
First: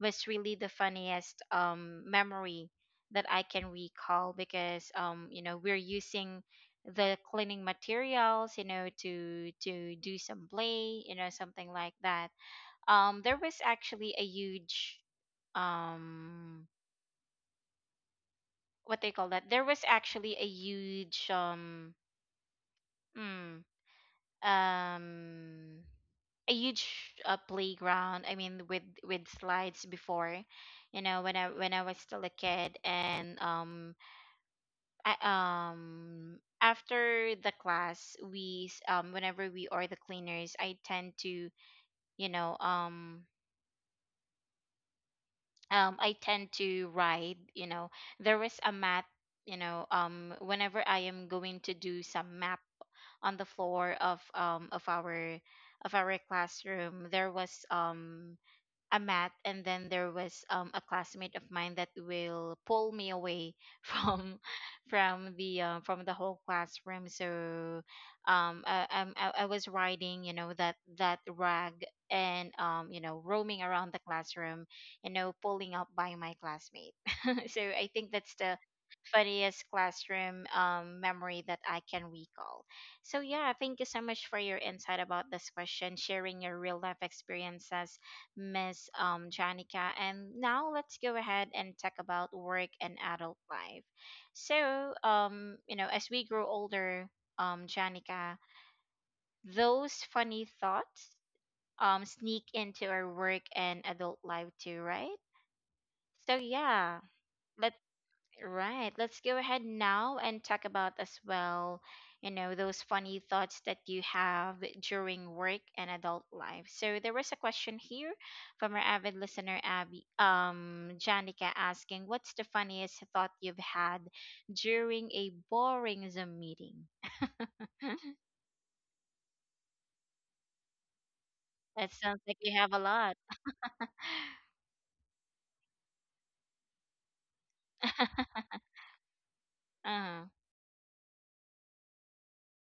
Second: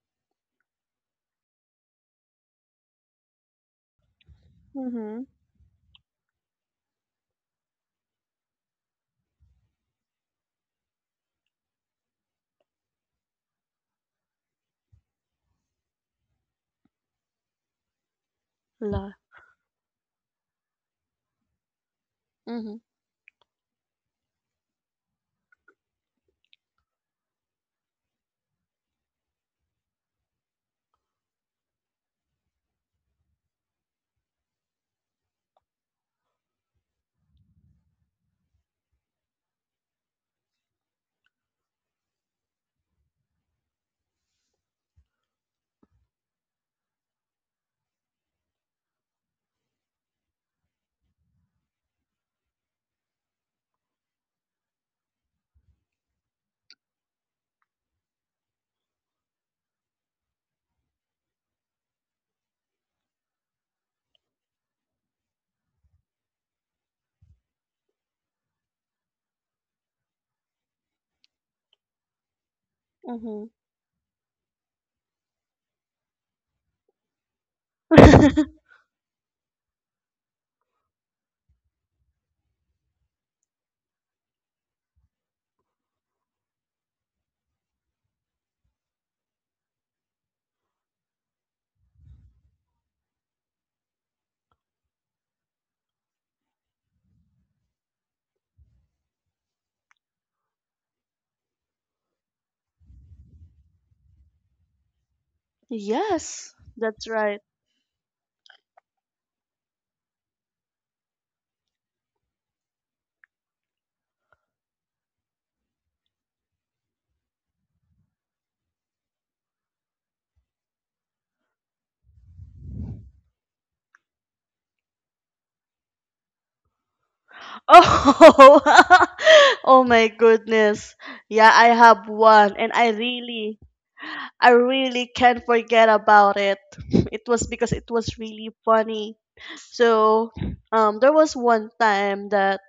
A: was really the funniest memory that I can recall, because
B: Mhm.
A: you know, we're using the cleaning materials, you know, to do some play, you know, something like that. Um, there was actually a huge um, what they
B: La.
A: call that, there was actually a huge um,
B: Mhm.
A: mm, um, a huge playground I mean, with slides before, you know, when I was still a kid. And um, I, um, after the class whenever we are the cleaners, I tend to, you know, um, I tend to ride, you know, there was a mat, you know, um, whenever I am going to do some math on the floor of of our classroom, there was um, a mat, and then there was a classmate of mine that will pull me away *laughs* from from the whole classroom. So um, I, I'm- I was riding, you know, that that rag, and um, you know,
B: Mhm.
A: roaming around the classroom, you know, pulling up by my classmate. *laughs* So I think that's the
B: *laughs*
A: funniest classroom, memory that I can recall. So, yeah, thank you so much for your insight about this question, sharing your real life experiences, Miss Janica. And now let's go ahead and talk about work and adult life. So, you know, as we grow older, Janica, those funny thoughts sneak into our work and adult life too, right? So,
B: Yes,
A: yeah,
B: that's right.
A: let's Right. Let's go ahead now and talk about as well, you know, those funny thoughts that you have during work and adult life. So there was a question here from our avid listener Abby Janica asking, what's the funniest thought you've had during a boring Zoom meeting? *laughs*
B: Oh, *laughs* oh my goodness. Yeah, I
A: That
B: have
A: sounds like
B: one,
A: you
B: and
A: have a lot.
B: I really can't forget about it. *laughs* It was because it was
A: *laughs*
B: really funny.
A: Uh-huh.
B: So, there was one time that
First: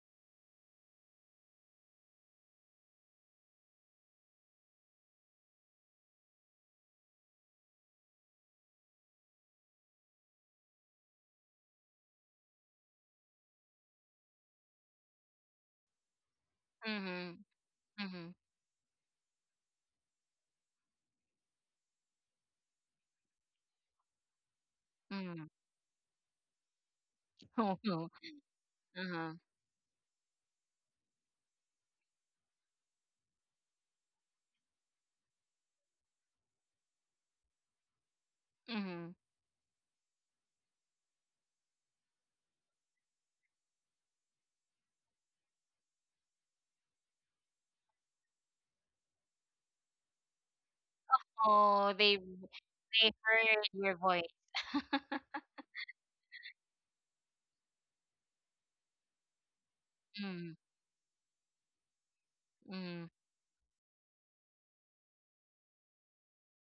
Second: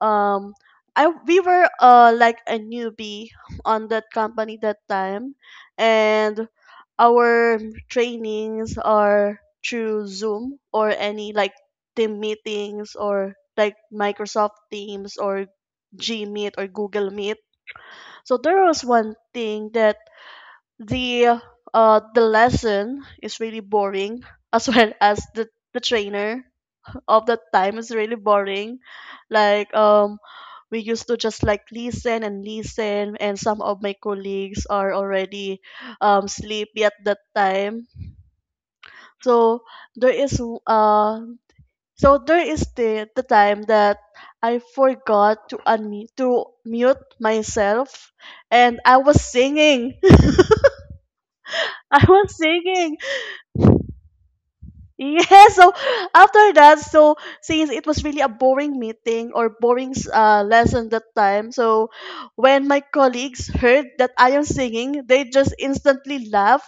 B: um I we were like a newbie on that company that time, and our trainings are through Zoom or any like team meetings or like Microsoft Teams or Gmeet or Google
A: Mm-hmm.
B: Meet.
A: Mm-hmm.
B: So there was one thing that the the lesson is really boring *laughs* as well as
A: Mm-hmm.
B: the trainer of that time is really
A: *laughs*
B: boring,
A: Uh-huh.
B: like we used to just like listen and listen, and some of my colleagues are already sleepy at that time.
A: Mm-hmm.
B: So there is uh so there is the time that I forgot to unmute to mute myself and I was singing. *laughs*
A: Oh,
B: I
A: they
B: was singing.
A: they heard your voice.
B: *laughs*
A: *laughs*
B: Yeah, so after that, so since it was really a boring meeting or boring
A: Mm,
B: lesson that time, so when my
A: mm.
B: colleagues heard that I am singing, they just instantly laugh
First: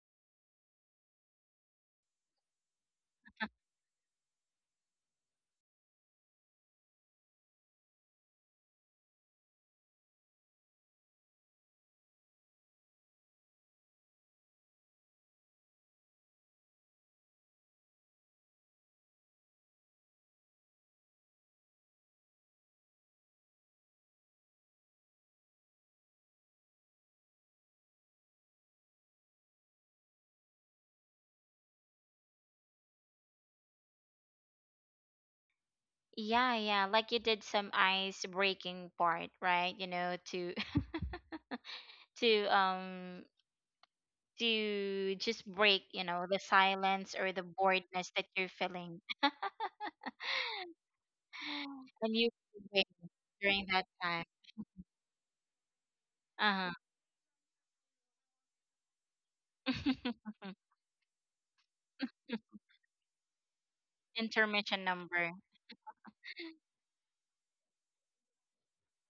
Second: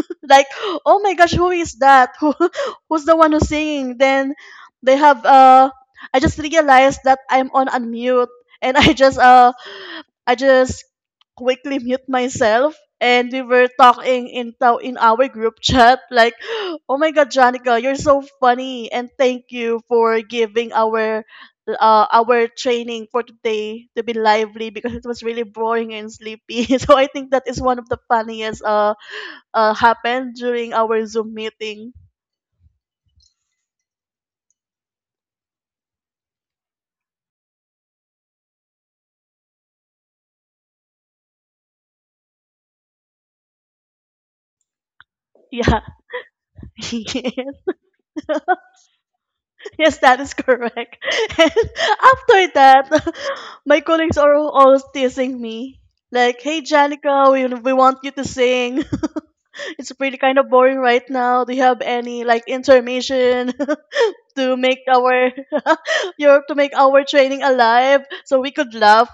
B: *laughs* like, oh my gosh, who is that? Who *laughs* who's the one who's singing? Then they have I just realized that I'm on unmute, and *laughs* I just quickly mute myself, and we were talking in our group chat like, oh my god, Janica, you're so funny, and thank you for giving our training for today to be lively because it was really boring and sleepy. *laughs* So I think that is one of the funniest happened during our Zoom meeting.
A: Yeah, yeah. Like you did some ice breaking part, right? You know, to *laughs* to um to just
B: Yeah.
A: break, you know, the
B: *laughs*
A: silence or the
B: Yes,
A: boredness that you're feeling. *gasps*
B: that is correct. *laughs* And
A: *sighs* And you
B: after
A: break
B: that, *laughs*
A: during
B: my
A: that
B: colleagues
A: time.
B: are all teasing me. Like, hey,
A: Uh-huh.
B: Janica, we want you to sing. *laughs* It's pretty kind of
A: *laughs*
B: boring right now. Do you have any, like, information *laughs* to make
A: Intermission
B: our,
A: number.
B: *laughs* your, to make our training alive so we could laugh?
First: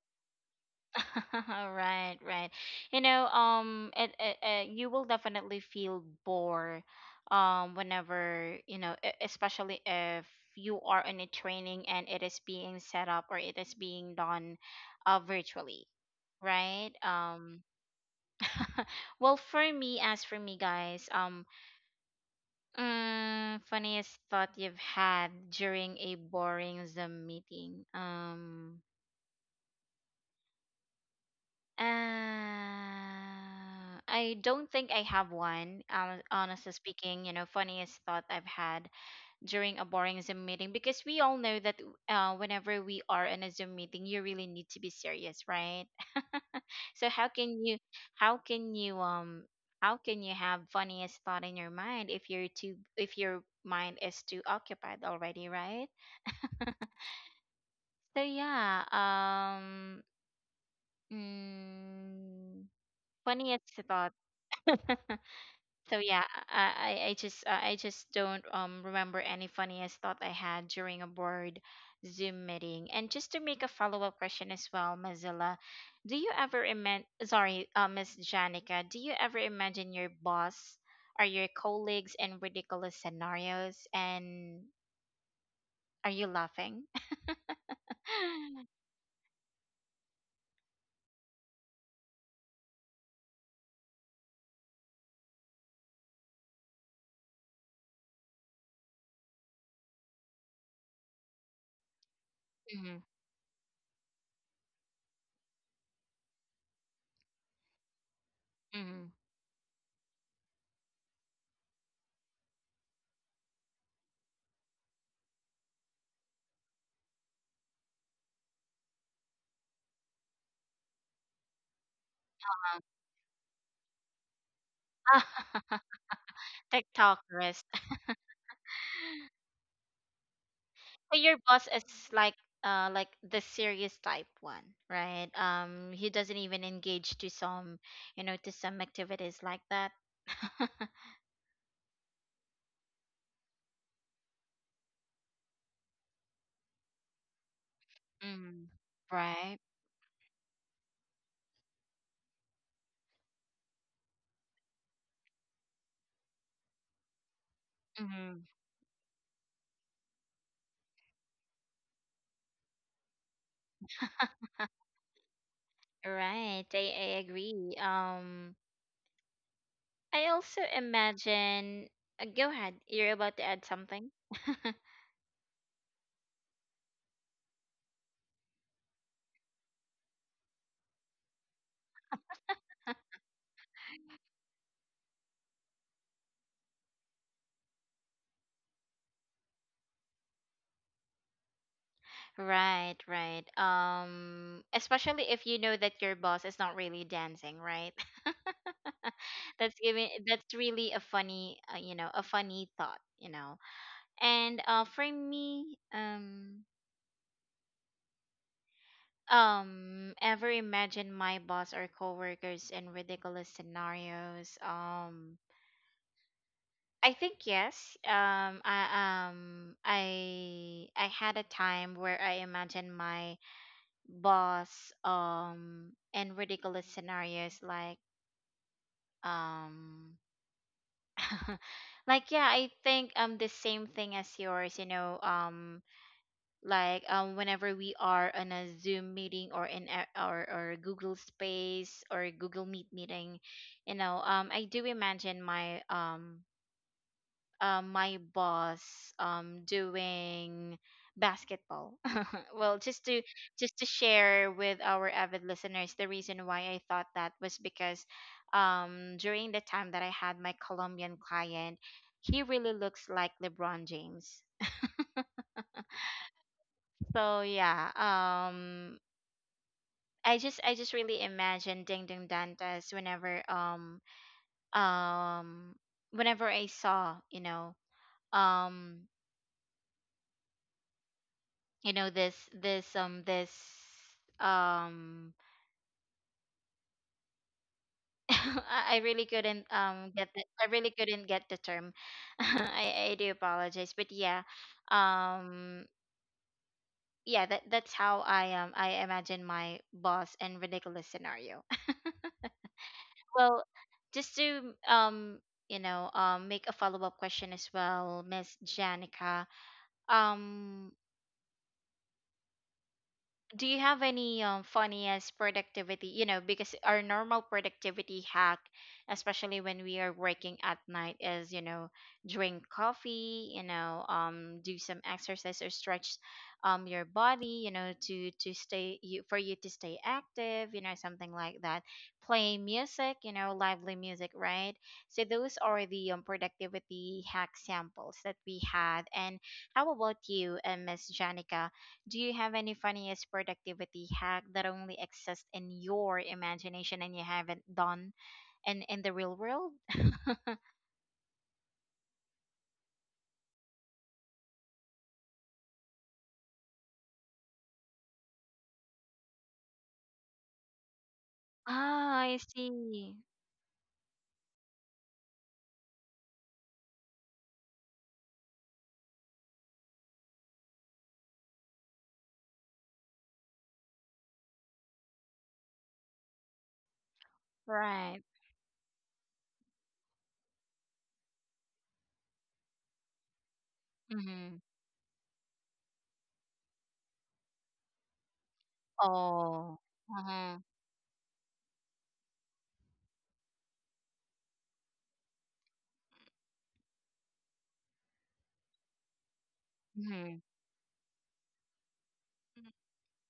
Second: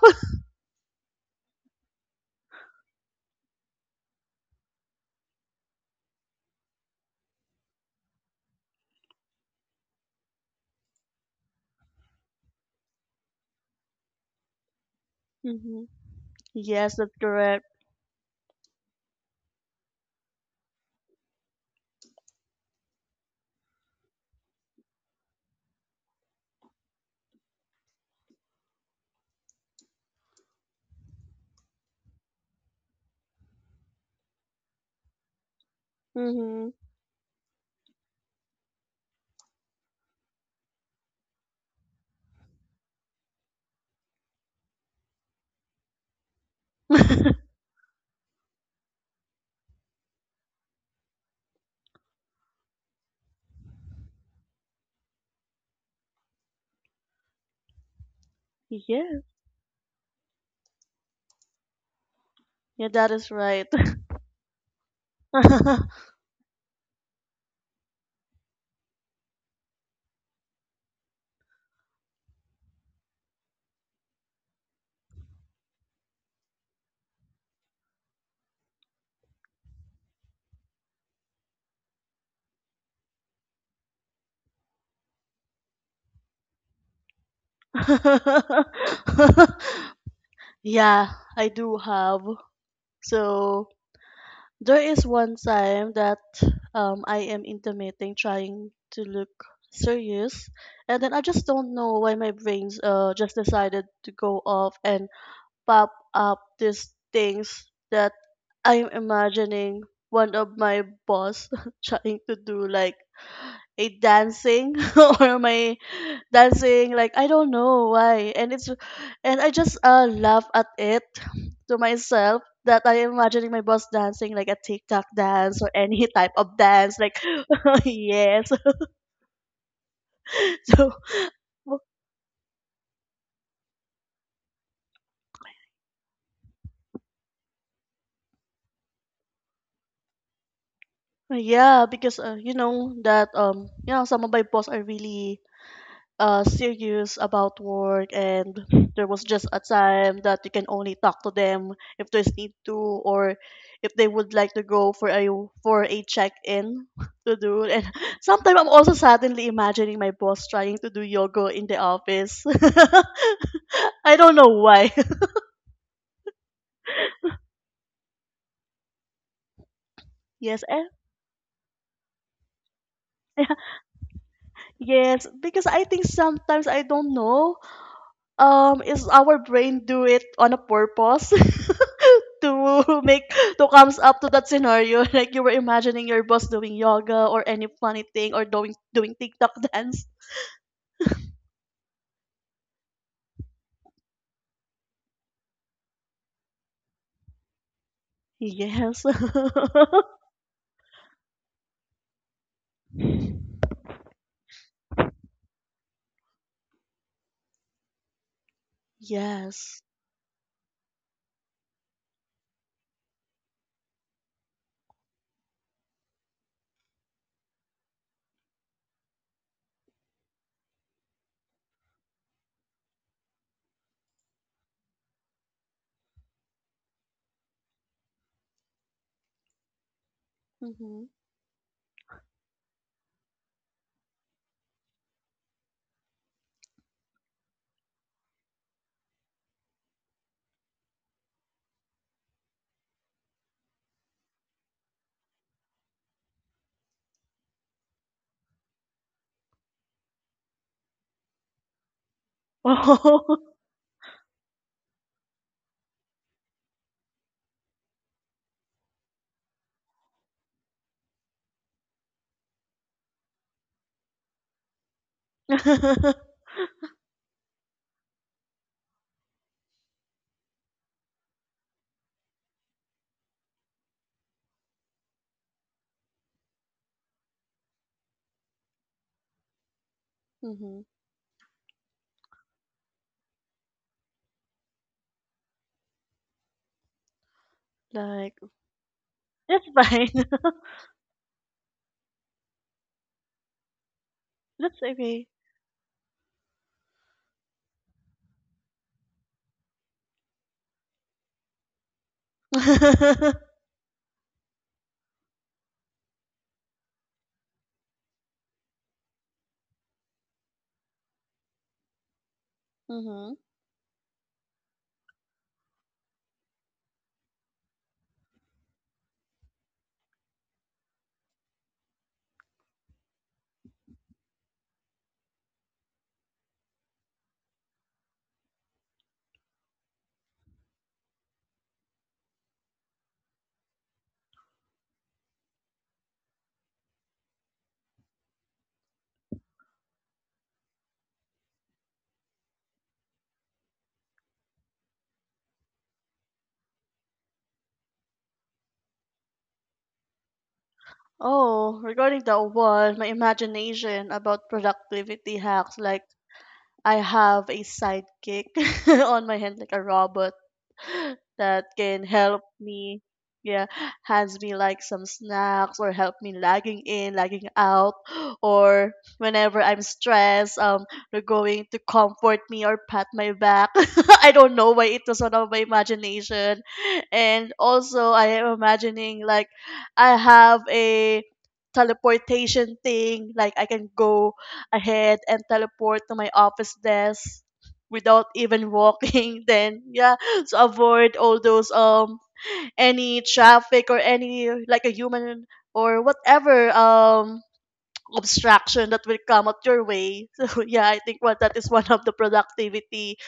A: *laughs* Right, right. You know, you will definitely feel bored, whenever you know, especially if you are in a training and it is being set up or it is being done,
B: *laughs*
A: virtually,
B: Hmm.
A: right?
B: Yes, that's correct.
A: *laughs* Well, as for me, guys, funniest thought you've had during a boring Zoom meeting. I don't think I have one. Honestly
B: Hmm.
A: speaking, you know, funniest thought I've had during a boring Zoom meeting, because we all know that whenever we are in a Zoom meeting, you really need to be serious, right? *laughs* So how can you how can you um how can you have funniest thought in your mind if you're too if your mind is too occupied already, right? So yeah,
B: Yeah,
A: mm,
B: *laughs* yeah, that is right.
A: funniest thought. *laughs*
B: *laughs*
A: So yeah, I just I just don't remember any funniest thought I had during a board Zoom meeting. And just to make a follow-up question as well, Mazilla, do you ever imagine? Sorry, Miss Janica, do you ever imagine your boss or your colleagues in ridiculous scenarios? And are you laughing? *laughs*
B: *laughs* Yeah, I do have. So there is one time that I am intimating trying to look serious, and then I just don't know why my brains
A: Mm-hmm,
B: uh just decided to go off and pop up these things that I'm
A: mm-hmm.
B: imagining one of my boss *laughs* trying to do like a dancing *laughs* or my dancing, like I don't know why, and it's and I just laugh at it to myself that I am imagining my boss dancing like a TikTok
A: *laughs*
B: dance or any *laughs* type of dance like
A: TikTokers.
B: *laughs* yes. *laughs* So
A: So your boss is like like the serious type one, right? Um, he doesn't even engage to some, you know, to some activities like that. *laughs*
B: yeah, because you know that you know some of my boss are really serious about work, and
A: Mm,
B: there was just
A: right.
B: a time that you can only talk to them if there's need to, or if they would like to go for a check-in *laughs* to do. And *laughs*
A: Mm,
B: sometimes I'm also suddenly imagining my boss trying to do yoga in the office. *laughs* I don't know why. *laughs*
A: right. I agree. Um, I also
B: Yes, eh?
A: imagine go ahead. You're about to add something. *laughs*
B: *laughs* Yes, because I think sometimes I don't know. Is our brain do it on a purpose? *laughs* To *laughs* make to comes up to that scenario *laughs* like you were imagining your boss doing yoga or any funny thing or doing TikTok dance.
A: Right, right. Especially if you know that your boss is not really dancing, right? *laughs*
B: Yes.
A: That's really a funny, you know, a funny thought, you know. And for me,
B: *laughs* Yes.
A: ever imagine my boss or coworkers in ridiculous scenarios? I think yes. I had a time where I imagined my boss and ridiculous scenarios like um.
B: Mm-hmm. *laughs*
A: *laughs* Like, yeah, I think the same thing as yours, you know. Whenever we are on a Zoom meeting or in a, or Google Space or Google Meet meeting, you know, I do imagine my my boss doing basketball. *laughs* Well,
B: Oh.
A: just to share with our avid listeners, the reason why I thought that was because during the time that I had my Colombian client, he really looks like LeBron James. So yeah, I just really imagine Ding Ding Dantes whenever um whenever I saw, you know, um
B: *laughs* Mm-hmm.
A: you know, this this um *laughs*
B: Like
A: I really couldn't
B: that's fine.
A: get the, I really couldn't get the term. *laughs* I do apologize, but yeah,
B: *laughs* That's okay.
A: um, yeah, that that's how I imagine my boss in ridiculous scenario.
B: *laughs* Mm-hmm.
A: *laughs* Well, just to you know make a follow up question as well, Miss Janica. Um, do you have any funniest productivity, you know, because our normal productivity hack, especially when we are working at night, is you know, drink coffee, you know, do some exercise or stretch your body, you know, to stay you for you to stay active, you know, something like that, play music, you know, lively music, right? So those are the productivity hack samples that we had. And how about you, Miss Janica, do you have any funniest productivity hack that only exists in your imagination and you haven't done in the real world?
B: Oh, regarding that one, my imagination about productivity hacks, like I have a sidekick *laughs* on my hand like a robot *laughs* that can
A: Ah, I
B: help me,
A: see.
B: yeah, hands me like some snacks or help me lagging in, lagging out, or whenever I'm stressed, they're going to comfort me or pat my back. *laughs* I don't know why it was out of my imagination. And also
A: Right.
B: I am imagining like I have a teleportation thing, like I can go
A: Mm-hmm.
B: ahead and teleport to my office desk without even walking. *laughs*
A: Oh.
B: Then yeah, to
A: Uh-huh.
B: avoid all those any traffic or any like a human or whatever obstruction that will come at your way.
A: Mm-hmm.
B: *laughs* So yeah, I think what that is one of the productivity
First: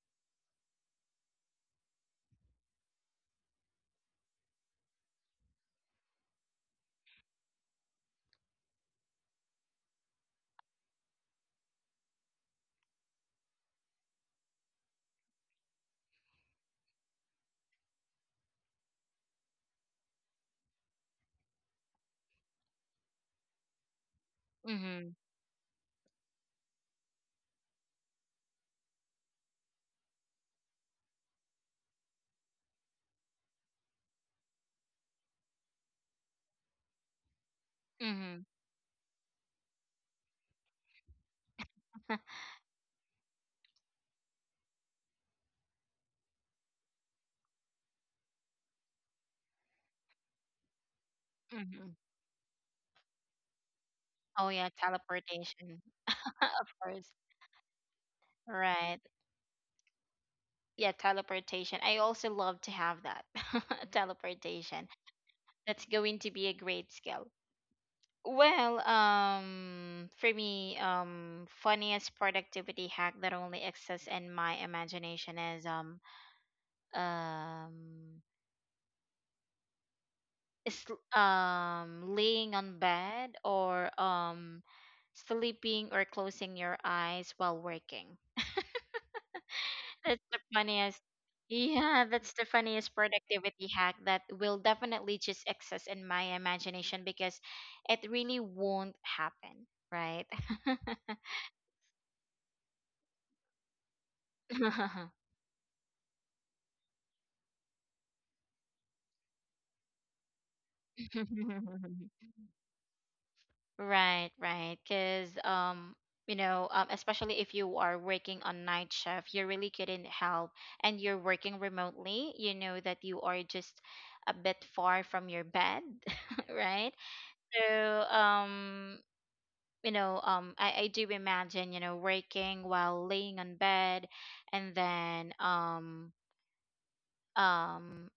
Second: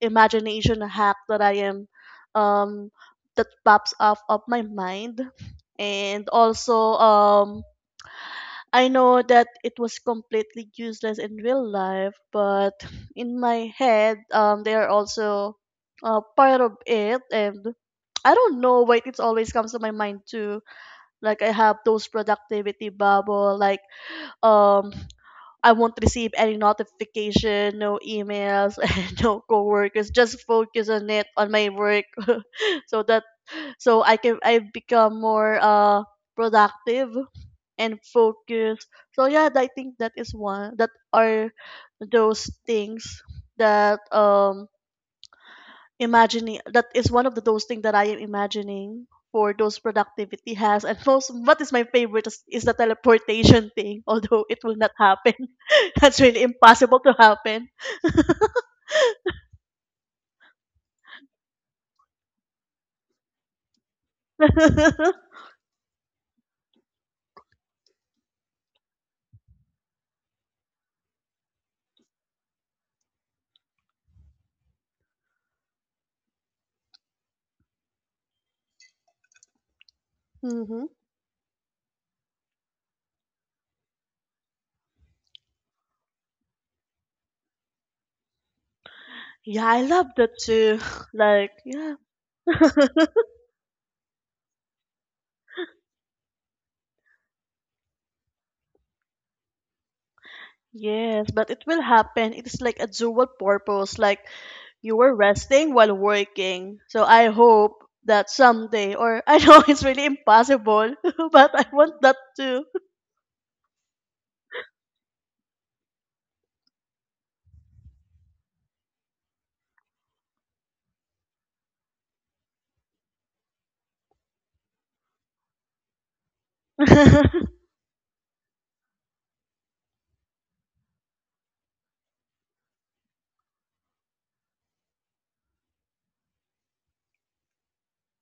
B: imagination hack that I am um that pops off of my mind. And also I know that it was completely useless in real life, but in my head, they are also part of it, and I don't know why it always comes to my mind too. Like I have those productivity bubble, like, um,
A: Mhm.
B: I won't receive any notification, no emails, *laughs* and no coworkers. Just focus on it on my work, *laughs* so that I can I become more productive and
A: Mm-hmm. Mm-hmm.
B: focus. So yeah, I think that is one that are those
A: *laughs*
B: things that imagining that is one of the those things that I am imagining for those productivity has, and most what is my
A: Mm-hmm.
B: favorite is the teleportation thing, *laughs* although
A: Oh
B: it
A: yeah,
B: will not happen.
A: teleportation.
B: *laughs* That's really
A: *laughs* Of
B: impossible
A: course.
B: to happen.
A: Right. Yeah, teleportation. I also love to have that. *laughs* Teleportation.
B: *laughs*
A: That's going to be a great skill. Well, for me, funniest productivity hack that only exists in my imagination is um, is
B: Hmm.
A: laying on bed or sleeping or closing your eyes while working.
B: Yeah, I love
A: That's
B: that
A: the
B: too.
A: funniest.
B: *sighs* *laughs*
A: *laughs*
B: Like yeah.
A: Yeah, that's the funniest
B: *laughs*
A: productivity hack that will definitely just exist in my imagination, because it really won't happen, right?
B: Yes, but it will happen. It is like a dual purpose, like you
A: *laughs*
B: were resting while working. So I hope that someday, or I know *laughs* it's really impossible, *laughs* but I want that
A: *laughs*
B: too.
A: Right, right. Because, you know, especially if you are working on night shift, you really couldn't help, and you're working remotely, you know that you are just a bit far from your bed, *laughs* right?
B: *laughs*
A: So, you know, I do imagine, you know, working while laying on bed, and then, um,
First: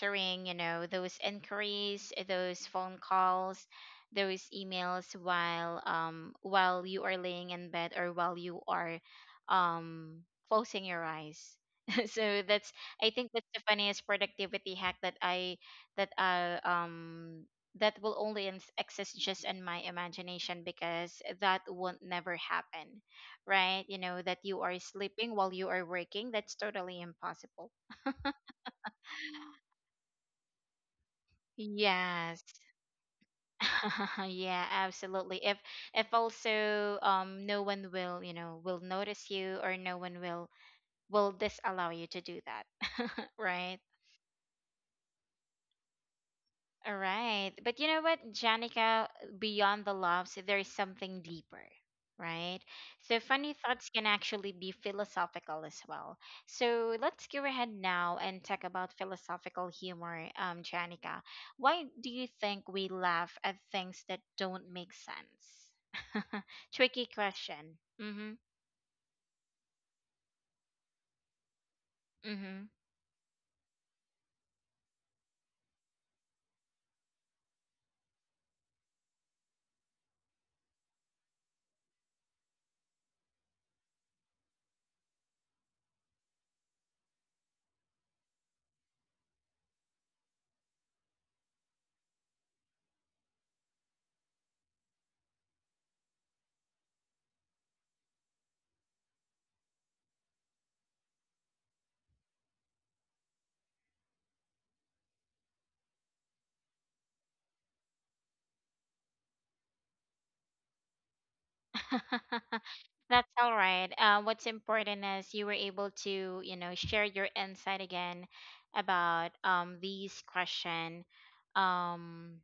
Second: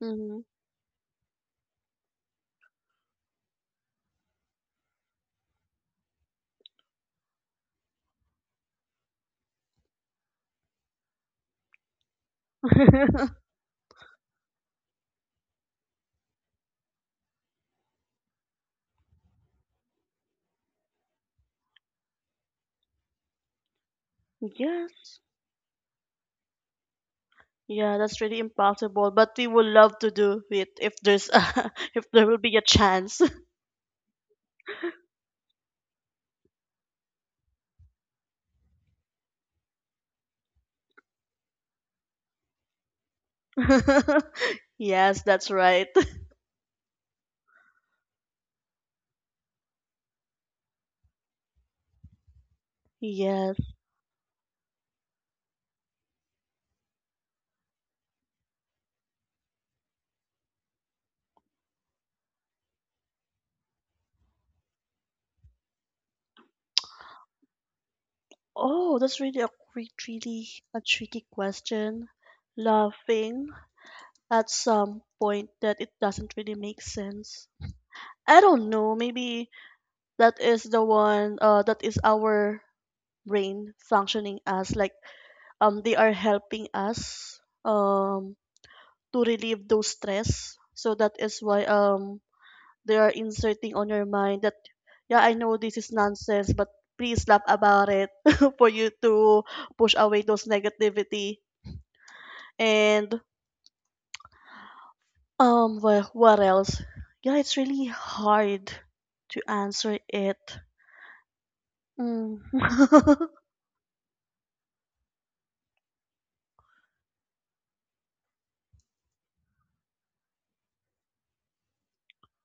B: Mhm.
A: you know, those inquiries, eh, those phone calls, those emails while you are laying in bed or while you are um closing your eyes. *laughs* So that's, I think,
B: *laughs*
A: that's the funniest productivity hack that I that will only exist just in my imagination, because that won't never happen, right? You know that you are
B: Yes.
A: sleeping while you are working, that's totally impossible.
B: Yeah, that's really impossible, but we would love to do it if there's a, *laughs* if there will
A: Yes.
B: be a chance.
A: *laughs* Yeah, absolutely. If also no one will, you know, will notice you, or no one will disallow you to do that. *laughs* Right?
B: *laughs* Yes, that's right. *laughs*
A: All right. But you know what, Janica, beyond the loves, there is something deeper, right? So funny
B: Yes.
A: thoughts can actually be philosophical as well. So let's go ahead now and talk about philosophical humor, Janica. Why do you think we laugh at things that don't make sense? *laughs* Tricky question. Mm-hmm.
B: Oh, that's really really a tricky question.
A: Mm-hmm.
B: Laughing at some point that it doesn't really make sense. I don't know, maybe that is the one that is our brain functioning as like they are helping us um to relieve those stress. So that is why they are inserting on your mind that yeah, I know this is nonsense, but please laugh about it *laughs* for you to push away those negativity. And um, well, what else? Yeah, it's really hard to answer it. Mm.
A: *laughs*
B: *laughs*
A: That's all right. What's important is you were able to, you know, share your insight again about these question. Um,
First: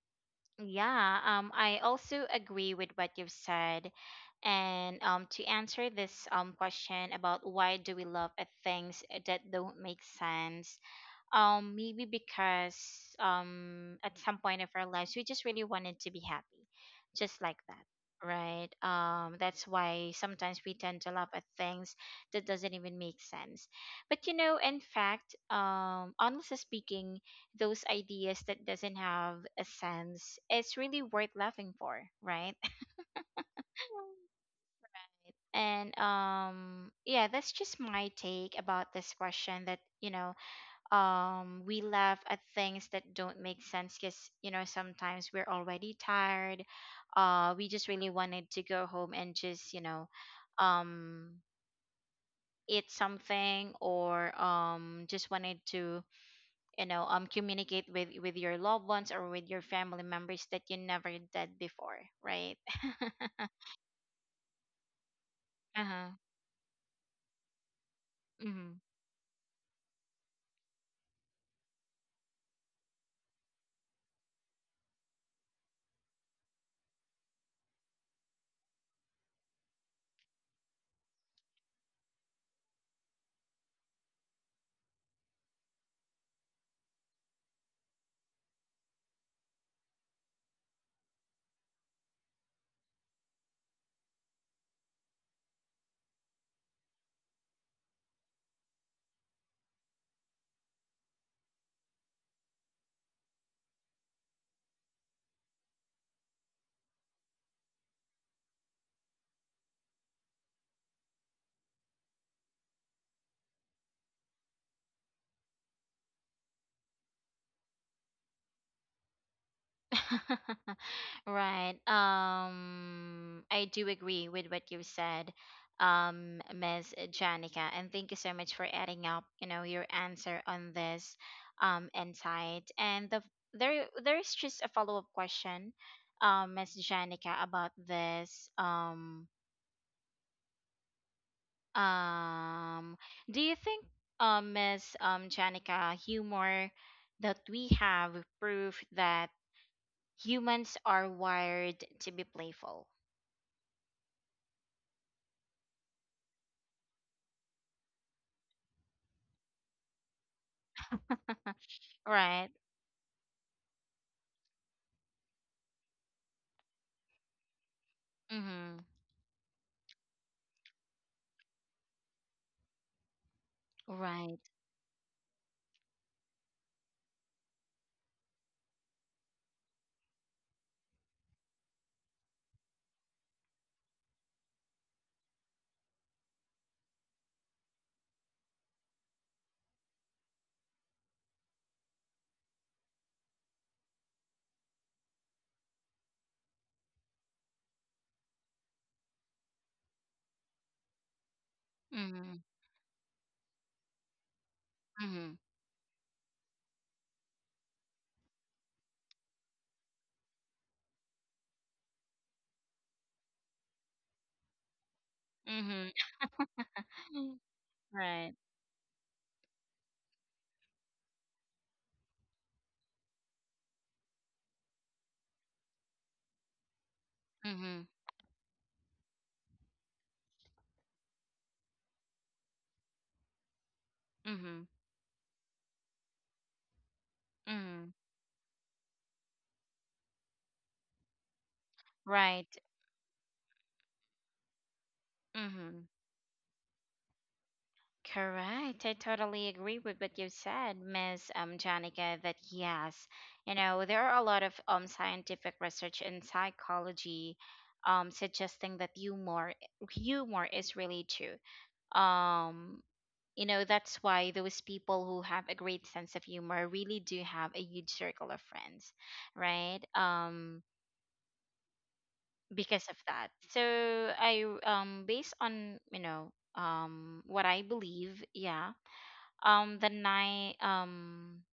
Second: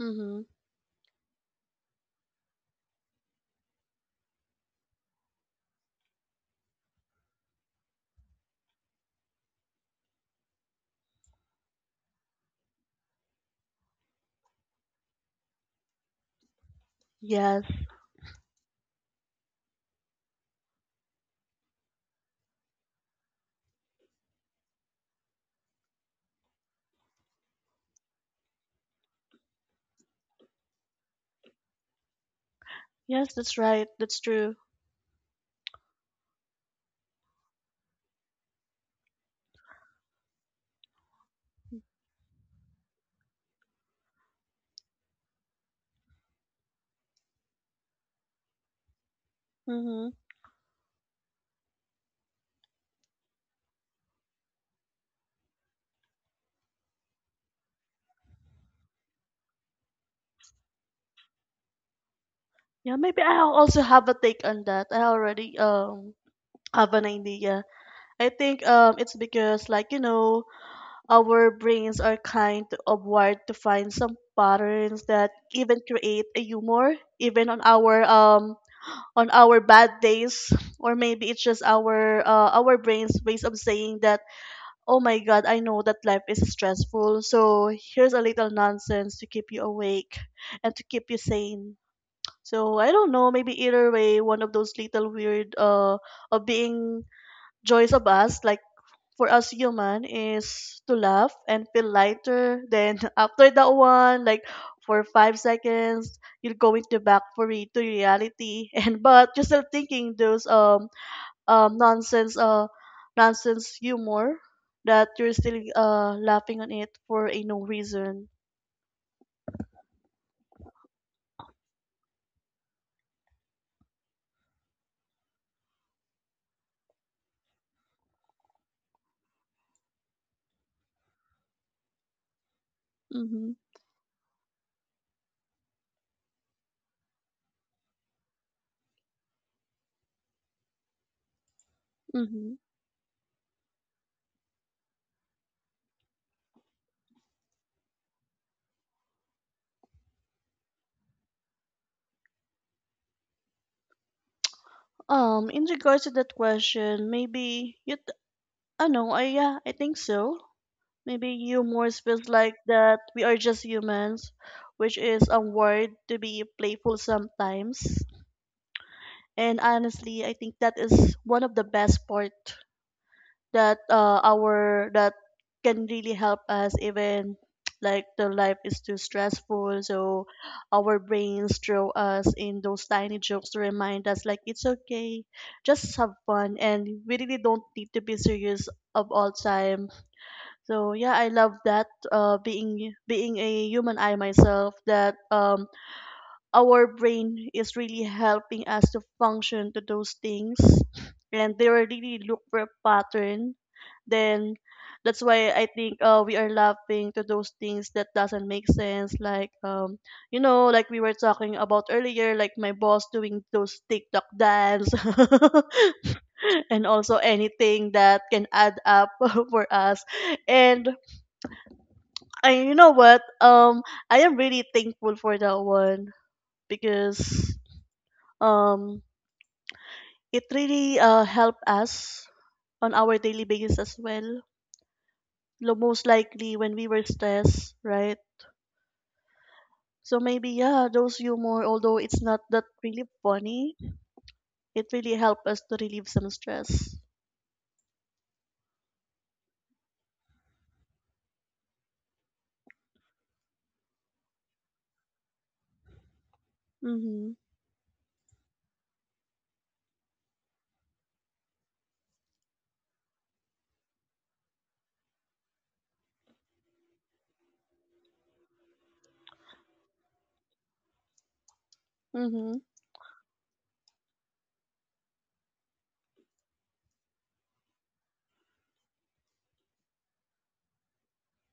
B: Mm-hmm.
A: yeah. I also agree with what you've said, and to answer this question about why do we love at things that don't make sense, maybe because at some point of our lives, we just really wanted to be happy, just like
B: Yes,
A: that, right? That's why sometimes we tend to laugh at things that doesn't even make sense. But you know, in fact, honestly speaking, those ideas that doesn't have a sense, it's really worth laughing for, right?
B: yes, that's right. That's
A: *laughs*
B: true.
A: And yeah, that's just my take about this question, that you know, we laugh at things that don't make sense because you know, sometimes we're already tired. We just really wanted to go home, and just you know,
B: Mm-hmm.
A: um eat something, or just wanted to you know, communicate with your loved ones or with your family members that you never did before, right?
B: Yeah, maybe
A: *laughs*
B: I also have a take on that. I already
A: Uh-huh.
B: have an idea. I think it's because, like, you know, our brains are kind of wired to find some patterns that even create a humor even on our bad days, or maybe it's just our brains ways of saying that oh my god, I know that life is stressful, so here's a little nonsense to keep you awake and to keep you sane. So I don't know, maybe either way, one of those little weird of being joys of us, like for us human, is to laugh and feel lighter. Then *laughs* after that one, like for 5 seconds, you're going to back to reality. *laughs* And but you're still thinking those um nonsense uh nonsense humor that you're still laughing on it for a no reason.
A: *laughs* Right. I do agree with what you said, Miss Janica, and thank you so much for adding up, you know, your answer on this insight. And
B: Mhm.
A: there there is just a follow-up question, Miss Janica, about this.
B: Mhm.
A: Um, do you think, Miss Janica, humor that we have proof that humans are wired to be playful.
B: In regards to that question, maybe you. T- I know. I yeah. I think so. Maybe
A: *laughs*
B: humors feels
A: Right.
B: like that we are just humans, which is a word to be playful sometimes.
A: Mm-hmm.
B: And honestly, I think that is one of the best part
A: Right.
B: that can really help us even *tsk* like the life is too stressful, so our brains throw us in those tiny jokes to remind us like it's okay, just have fun, and we really don't need to be serious of all time. So yeah, I love that being a human eye myself that our brain is really helping us to function to those things, and they will really
A: Mm-hmm.
B: look for a pattern. Then that's
A: Mm-hmm.
B: why I think we are laughing to those things that doesn't make sense, like like we were talking about earlier, like my boss doing those TikTok dance. *laughs*
A: Mm-hmm.
B: And also anything that
A: Right.
B: can add up *laughs* for us. And and you know what? Um, I am really thankful for that one because
A: Mm-hmm.
B: um, it really helped us on our daily basis as well.
A: Mm-hmm.
B: Most likely when we were stressed,
A: Mm-hmm.
B: right? So maybe yeah, those humor, although it's not
A: Right.
B: that really funny, it really helped us to
A: Mm-hmm.
B: relieve some stress.
A: Correct. I totally agree with what you said, Miss Janica, that yes, you know, there are a lot of scientific research in
B: Mhm.
A: psychology suggesting that humor is really true. Um, you know, that's why those people who have a great sense of humor really do have a huge circle of friends, right?
B: Mhm.
A: Because of that. So I based on, you know, what I believe, yeah. The night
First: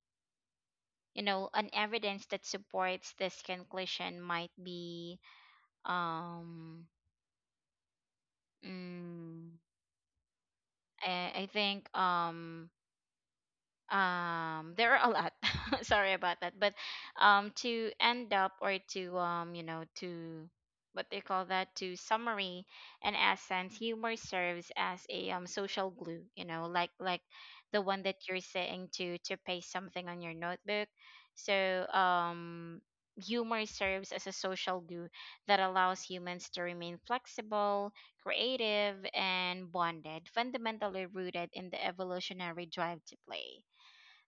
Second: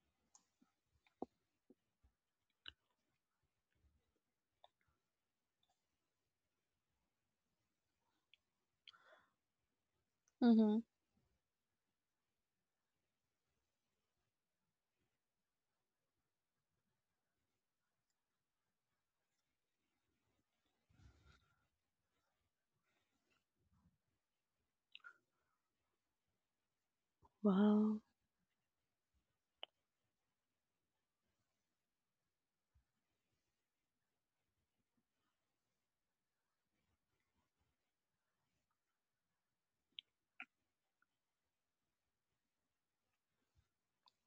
A: You know, an evidence that supports this conclusion might be um mm,
B: Mhm.
A: I think there are a lot. *laughs* Sorry about that, but to end up, or to you know, to what they call that, to summary and essence, humor serves as a social glue, you know, like the
B: Wow.
A: one that you're saying to paste something on your notebook. So humor serves as a social glue that allows humans to remain flexible, creative, and bonded, fundamentally rooted in the evolutionary drive to play.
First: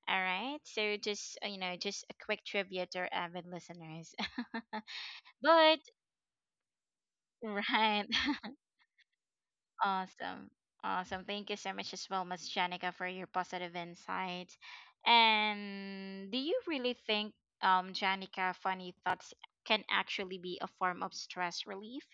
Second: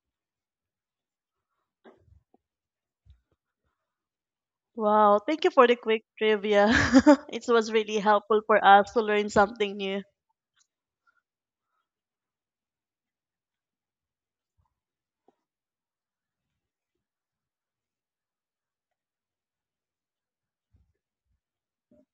A: All right. So just you know, just a quick trivia to our avid listeners. *laughs*
B: Wow, thank you for the
A: But
B: quick trivia. *laughs* It was really
A: right.
B: helpful
A: *laughs*
B: for us to learn something new.
A: Awesome. Awesome. Thank you so much as well, Miss Janica, for your positive insight. And do you really think, Janica, funny thoughts can actually be a form of stress relief?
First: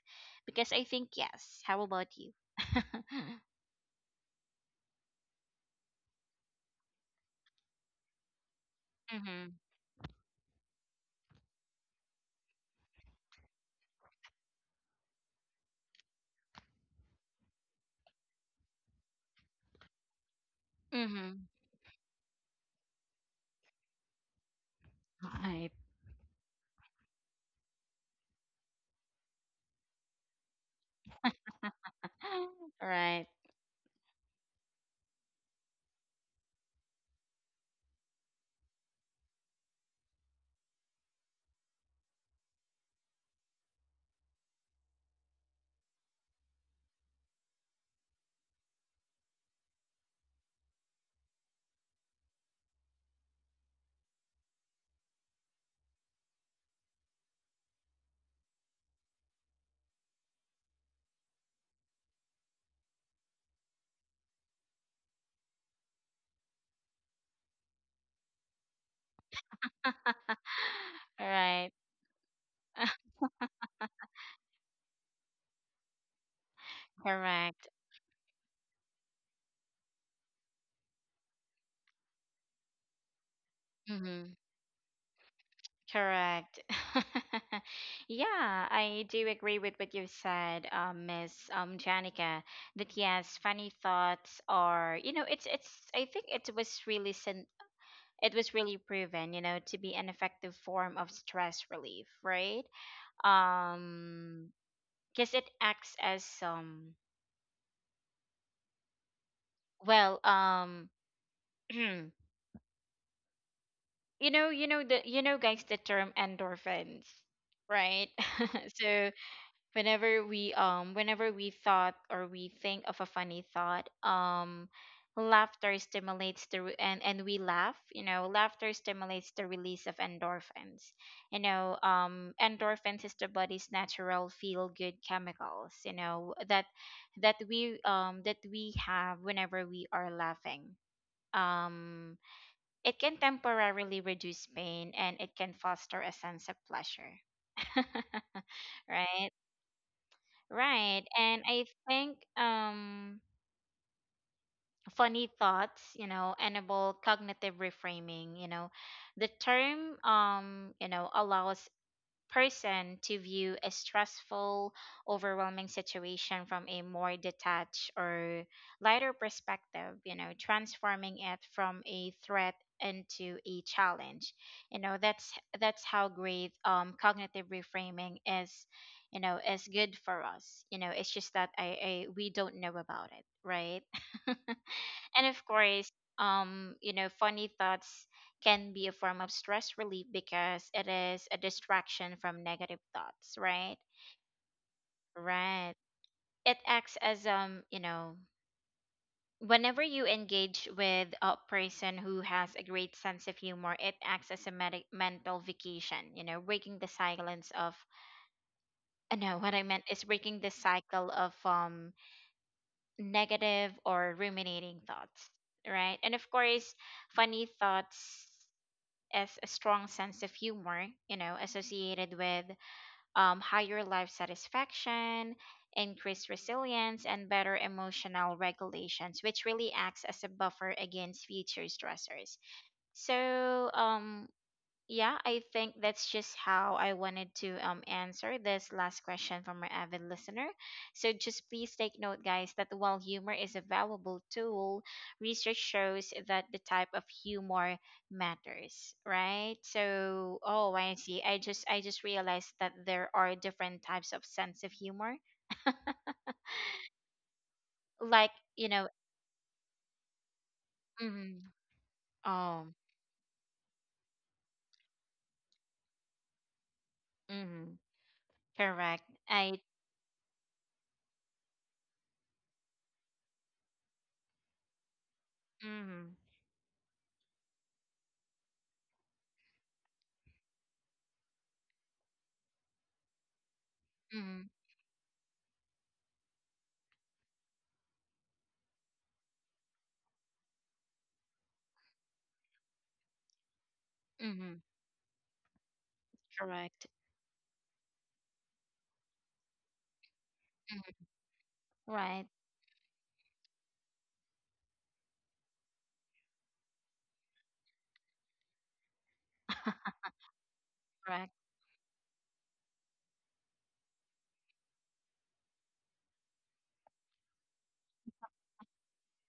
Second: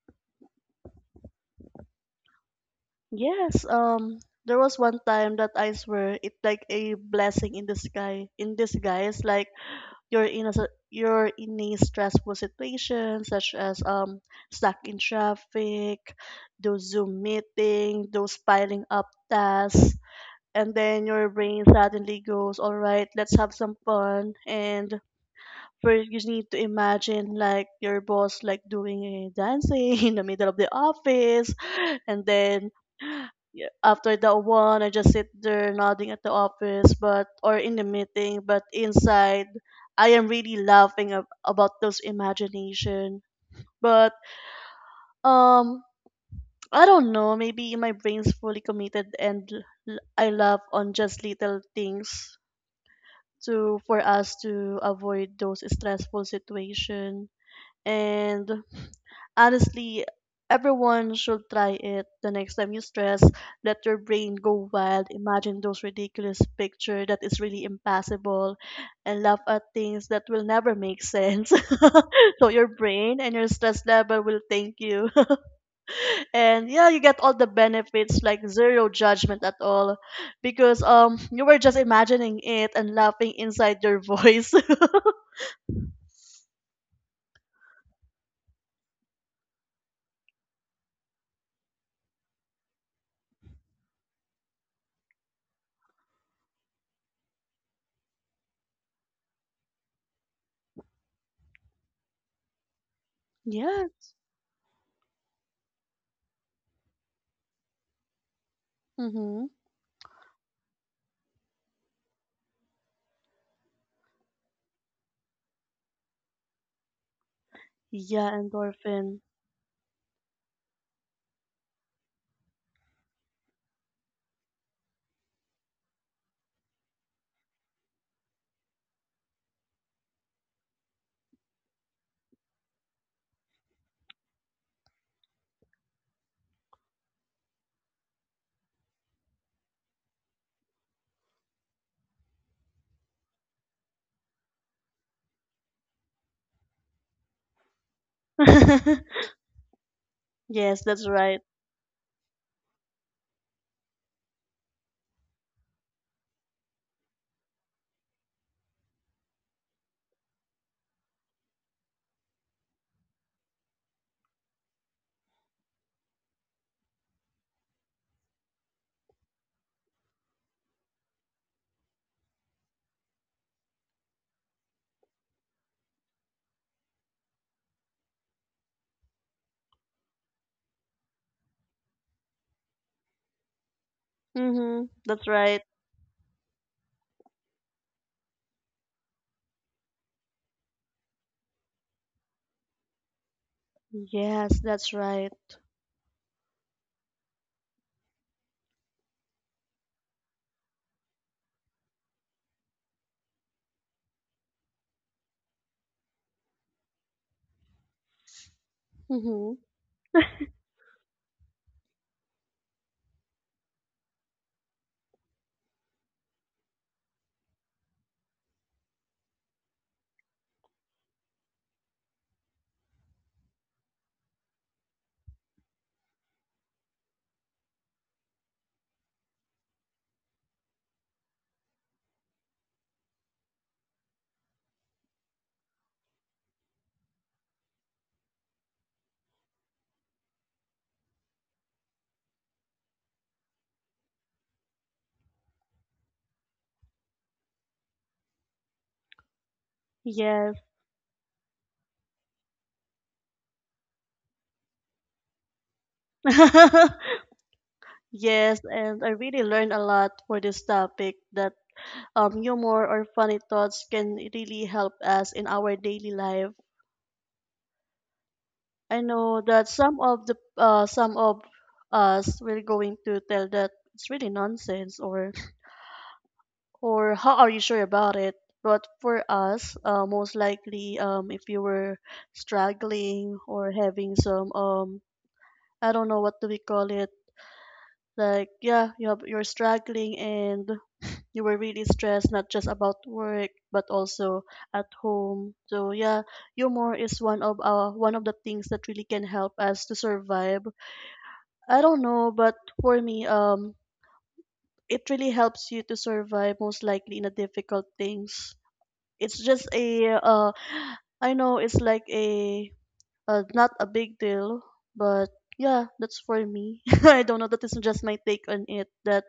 A: Because I think yes. How about you? *laughs* mm-hmm.
B: Yes, there was one time that I swear it like a blessing in the sky. In disguise, like you're in a stressful situation, such as stuck in traffic, those Zoom meeting, those piling up tasks, and then your
A: Mm-hmm.
B: brain suddenly goes, "All right, let's have some fun," and
A: Right.
B: first, you need to imagine like your boss like doing a dancing *laughs* in the middle of the office, and then
A: *laughs* Right.
B: yeah, after that one, I just sit there nodding at the office, but or in the meeting, but inside, I am really laughing about those imagination. But um, I don't know. Maybe my brain's fully committed, and I laugh on just little things to for us to avoid those stressful situation. And honestly, everyone should try it the next time you stress. Let your brain go wild. Imagine those ridiculous picture that is really impossible and laugh at things that will
A: *laughs*
B: never make sense.
A: right.
B: *laughs* So your brain and your stress level will thank you. *laughs* And yeah, you get all the
A: Correct.
B: benefits like zero judgment at all because you were just imagining it and laughing inside your
A: Mm-hmm.
B: voice.
A: Correct. *laughs* Yeah, I do agree with what you've said, Miss Janica. That yes, funny thoughts are, you know, it's it's. I think it was really it was really proven, to be an effective form of stress relief, right?
B: *laughs* Yeah.
A: Um, because it acts as
B: Mhm.
A: well, um, *clears throat* you you know guys the term endorphins, right?
B: Yeah,
A: *laughs* So
B: endorphin.
A: whenever we thought or we think of a funny thought, laughter stimulates the re- and we laugh, laughter stimulates the release of endorphins. Endorphins is the body's natural feel good chemicals, that that we have whenever we are laughing. um it can temporarily reduce pain and it can foster a sense of pleasure. *laughs*
B: *laughs*
A: Right.
B: Yes,
A: Right.
B: that's right.
A: And I think funny thoughts, enable cognitive reframing, you know. The term, allows person to view a stressful, overwhelming situation from a more detached or lighter perspective, you know, transforming it from a threat into a challenge. You know, that's how great cognitive reframing is, you know, is good for us. You know, it's just that I, we don't know about it, right? *laughs*
B: Mm-hmm.
A: And
B: That's
A: of
B: right.
A: course, you know, funny thoughts can be a form of stress relief because it is a distraction from negative thoughts, right?
B: Yes, that's right.
A: Right. It acts as you know, whenever you engage with a person who has a great sense of humor, it acts as a medi mental vacation, you know, breaking the silence of *laughs* no, what I
B: Mm-hmm.
A: meant is breaking the cycle of negative or ruminating thoughts, right? And of course, funny thoughts as a strong sense of humor, you know, associated with higher life satisfaction, increased resilience, and better emotional regulations, which really acts as a buffer against future stressors. So, yeah, I think that's just how I wanted to answer this last question from our avid listener. So just please take note, guys, that while humor is a valuable tool, research shows that the type of humor matters, right? So
B: Yes.
A: oh, I see. I just realized that there are different types of sense of humor. *laughs*
B: *laughs*
A: Like
B: Yes,
A: you know
B: and I really learned a lot for this topic
A: mm,
B: that
A: oh
B: humor or funny thoughts can really help us in our daily life.
A: mm, correct
B: I know
A: I
B: that some of us will going to tell that it's really nonsense
A: mm,
B: or how are you sure about it? But for us, most likely, if you were struggling or having
A: mm,
B: some, I don't know what do we call it, like yeah, you're struggling and you were really stressed, not just about work but also
A: mm,
B: at home. So yeah,
A: correct
B: humor is one of the things that really can help us to survive.
A: mm,
B: I don't
A: right.
B: know, but for me, it really helps you to survive most likely in the difficult things. It's just
A: *laughs*
B: a
A: Correct.
B: I know it's like a not a big deal, but yeah, that's for me. *laughs* I don't know. That is just my take on it. That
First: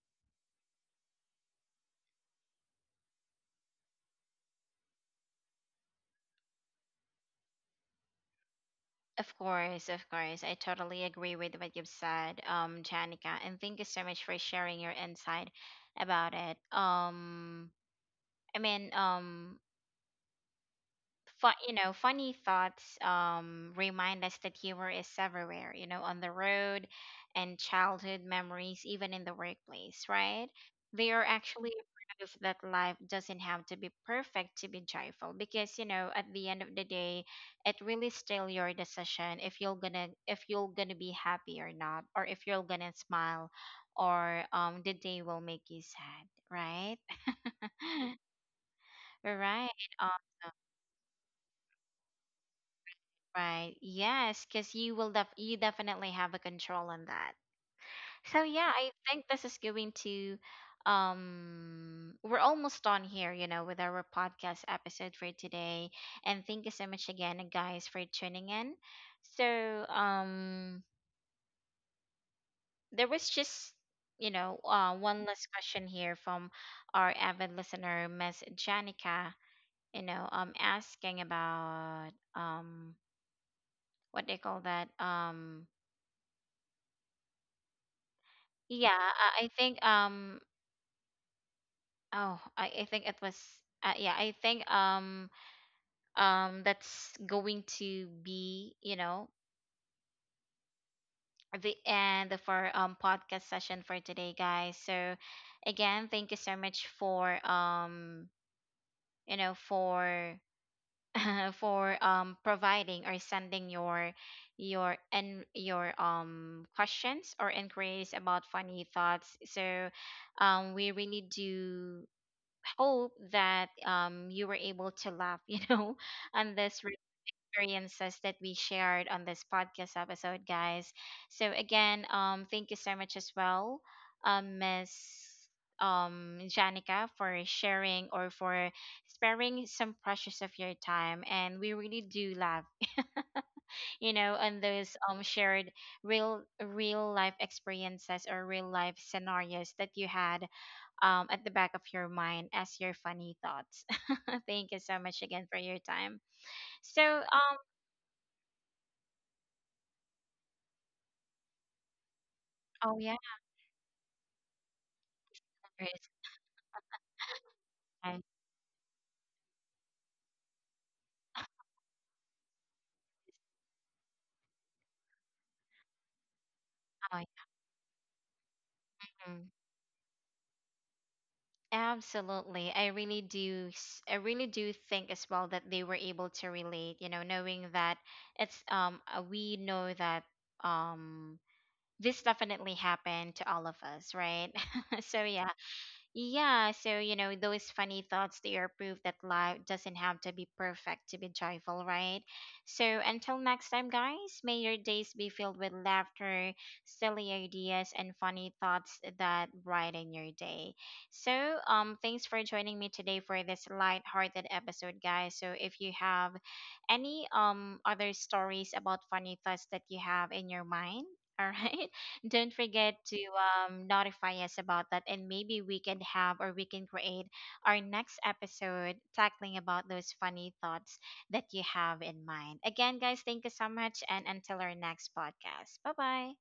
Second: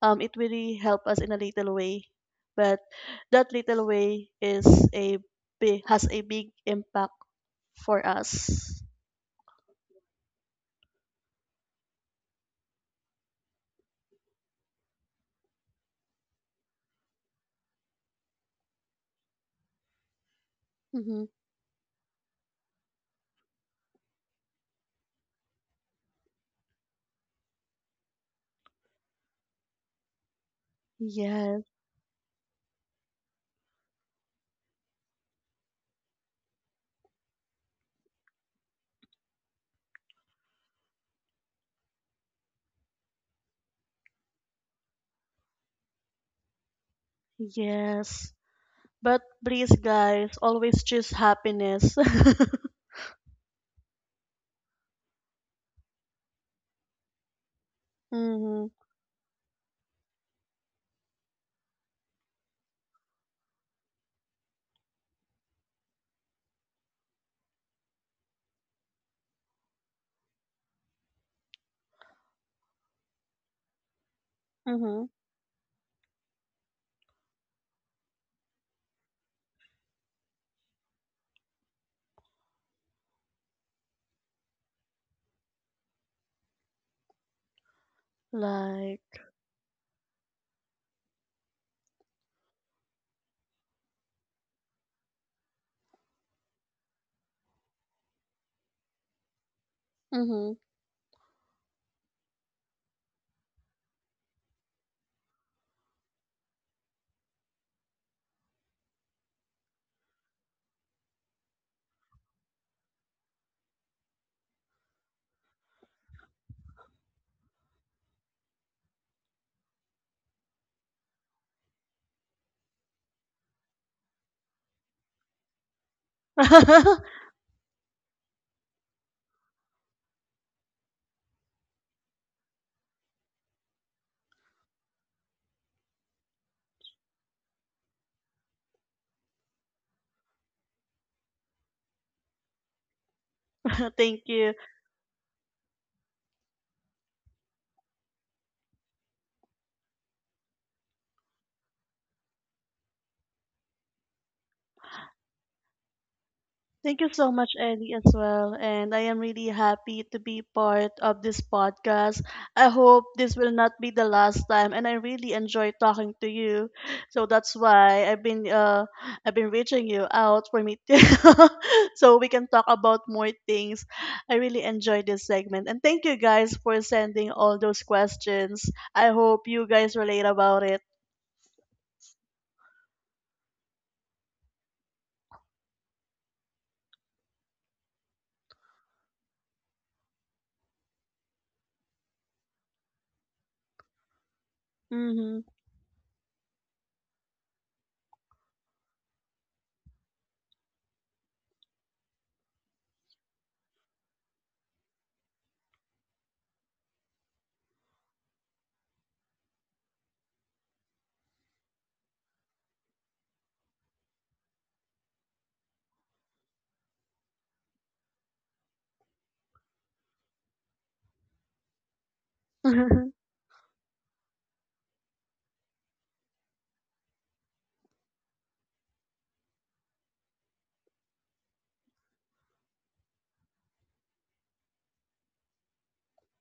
B: it really helped us in a little way, but that little way is a big has a big impact for us.
A: Of course, of course. I totally agree with what you've said, Janica, and thank you so much for sharing your insight about it. I mean, um,
B: Mm-hmm.
A: you know, funny thoughts remind us that humor is everywhere, you know, on the road and childhood memories, even in the workplace, right? They are
B: Yes,
A: actually a proof that life doesn't have to be perfect to be joyful, because you know at the end of the day it really still your decision if you're gonna be happy or not, or if you're gonna smile or the day will make you sad, right?
B: yes. But
A: *laughs* All right.
B: please, guys, always choose happiness. *laughs*
A: Right. Yes, because you will def you definitely have a control on that. So
B: Mm-hmm,
A: yeah, I think this is going to we're almost done here, you know, with our podcast episode for today. And thank you so much again, guys, for tuning in. So there was just you know
B: mm-hmm.
A: one last question here from our avid listener, Miss Janica, you know, asking about what they call that yeah,
B: Like,
A: I think oh I think it was yeah I think that's going to be you know
B: mm-hmm.
A: the end of our podcast session for today, guys. So again, thank you so much for you know for *laughs* for providing or sending your and your questions or inquiries about funny thoughts. So we really do hope that, you were able to laugh, *laughs* you know, on this experiences that we shared on this podcast episode, guys. So again, thank you so much as well, Miss Janica, for sharing or for sparing some precious of your time, and we really do love
B: *laughs*
A: you
B: Thank
A: know
B: you.
A: on those shared real life experiences or real life scenarios that you had, at the back of your mind as your funny thoughts. *laughs* Thank you so much again for your time. So,
B: Thank you so much, Ellie, as well. And I am really happy to be part of this podcast. I
A: oh
B: hope
A: yeah,
B: this will not be the last time, and I really enjoy
A: there is
B: talking to you. So that's why
A: time.
B: I've been reaching you out for me to, *laughs* so we can talk about more things. I really enjoy this segment, and thank you guys for
A: Oh,
B: sending
A: yeah.
B: all those questions. I
A: Mm.
B: hope you guys relate about it.
A: Absolutely. I really do I really do think as well that they were able to relate, you know, knowing that it's we know that um this definitely happened to all of us, right? *laughs* So yeah.
B: Mm-hmm.
A: Yeah, so you know, those funny thoughts, they are proof that life doesn't have to be perfect to be joyful, right? So until next time, guys, may your days be filled with laughter, silly ideas, and funny thoughts that brighten your day. So, thanks for joining me today for this light-hearted episode, guys. So if you have any other stories about funny thoughts that you have in your mind, *laughs* all right? Don't forget to,
B: *laughs*
A: notify us about that, and maybe we can have or we can create our next episode tackling about those funny thoughts that you have in mind. Again, guys, thank you so much, and until our next podcast. Bye bye.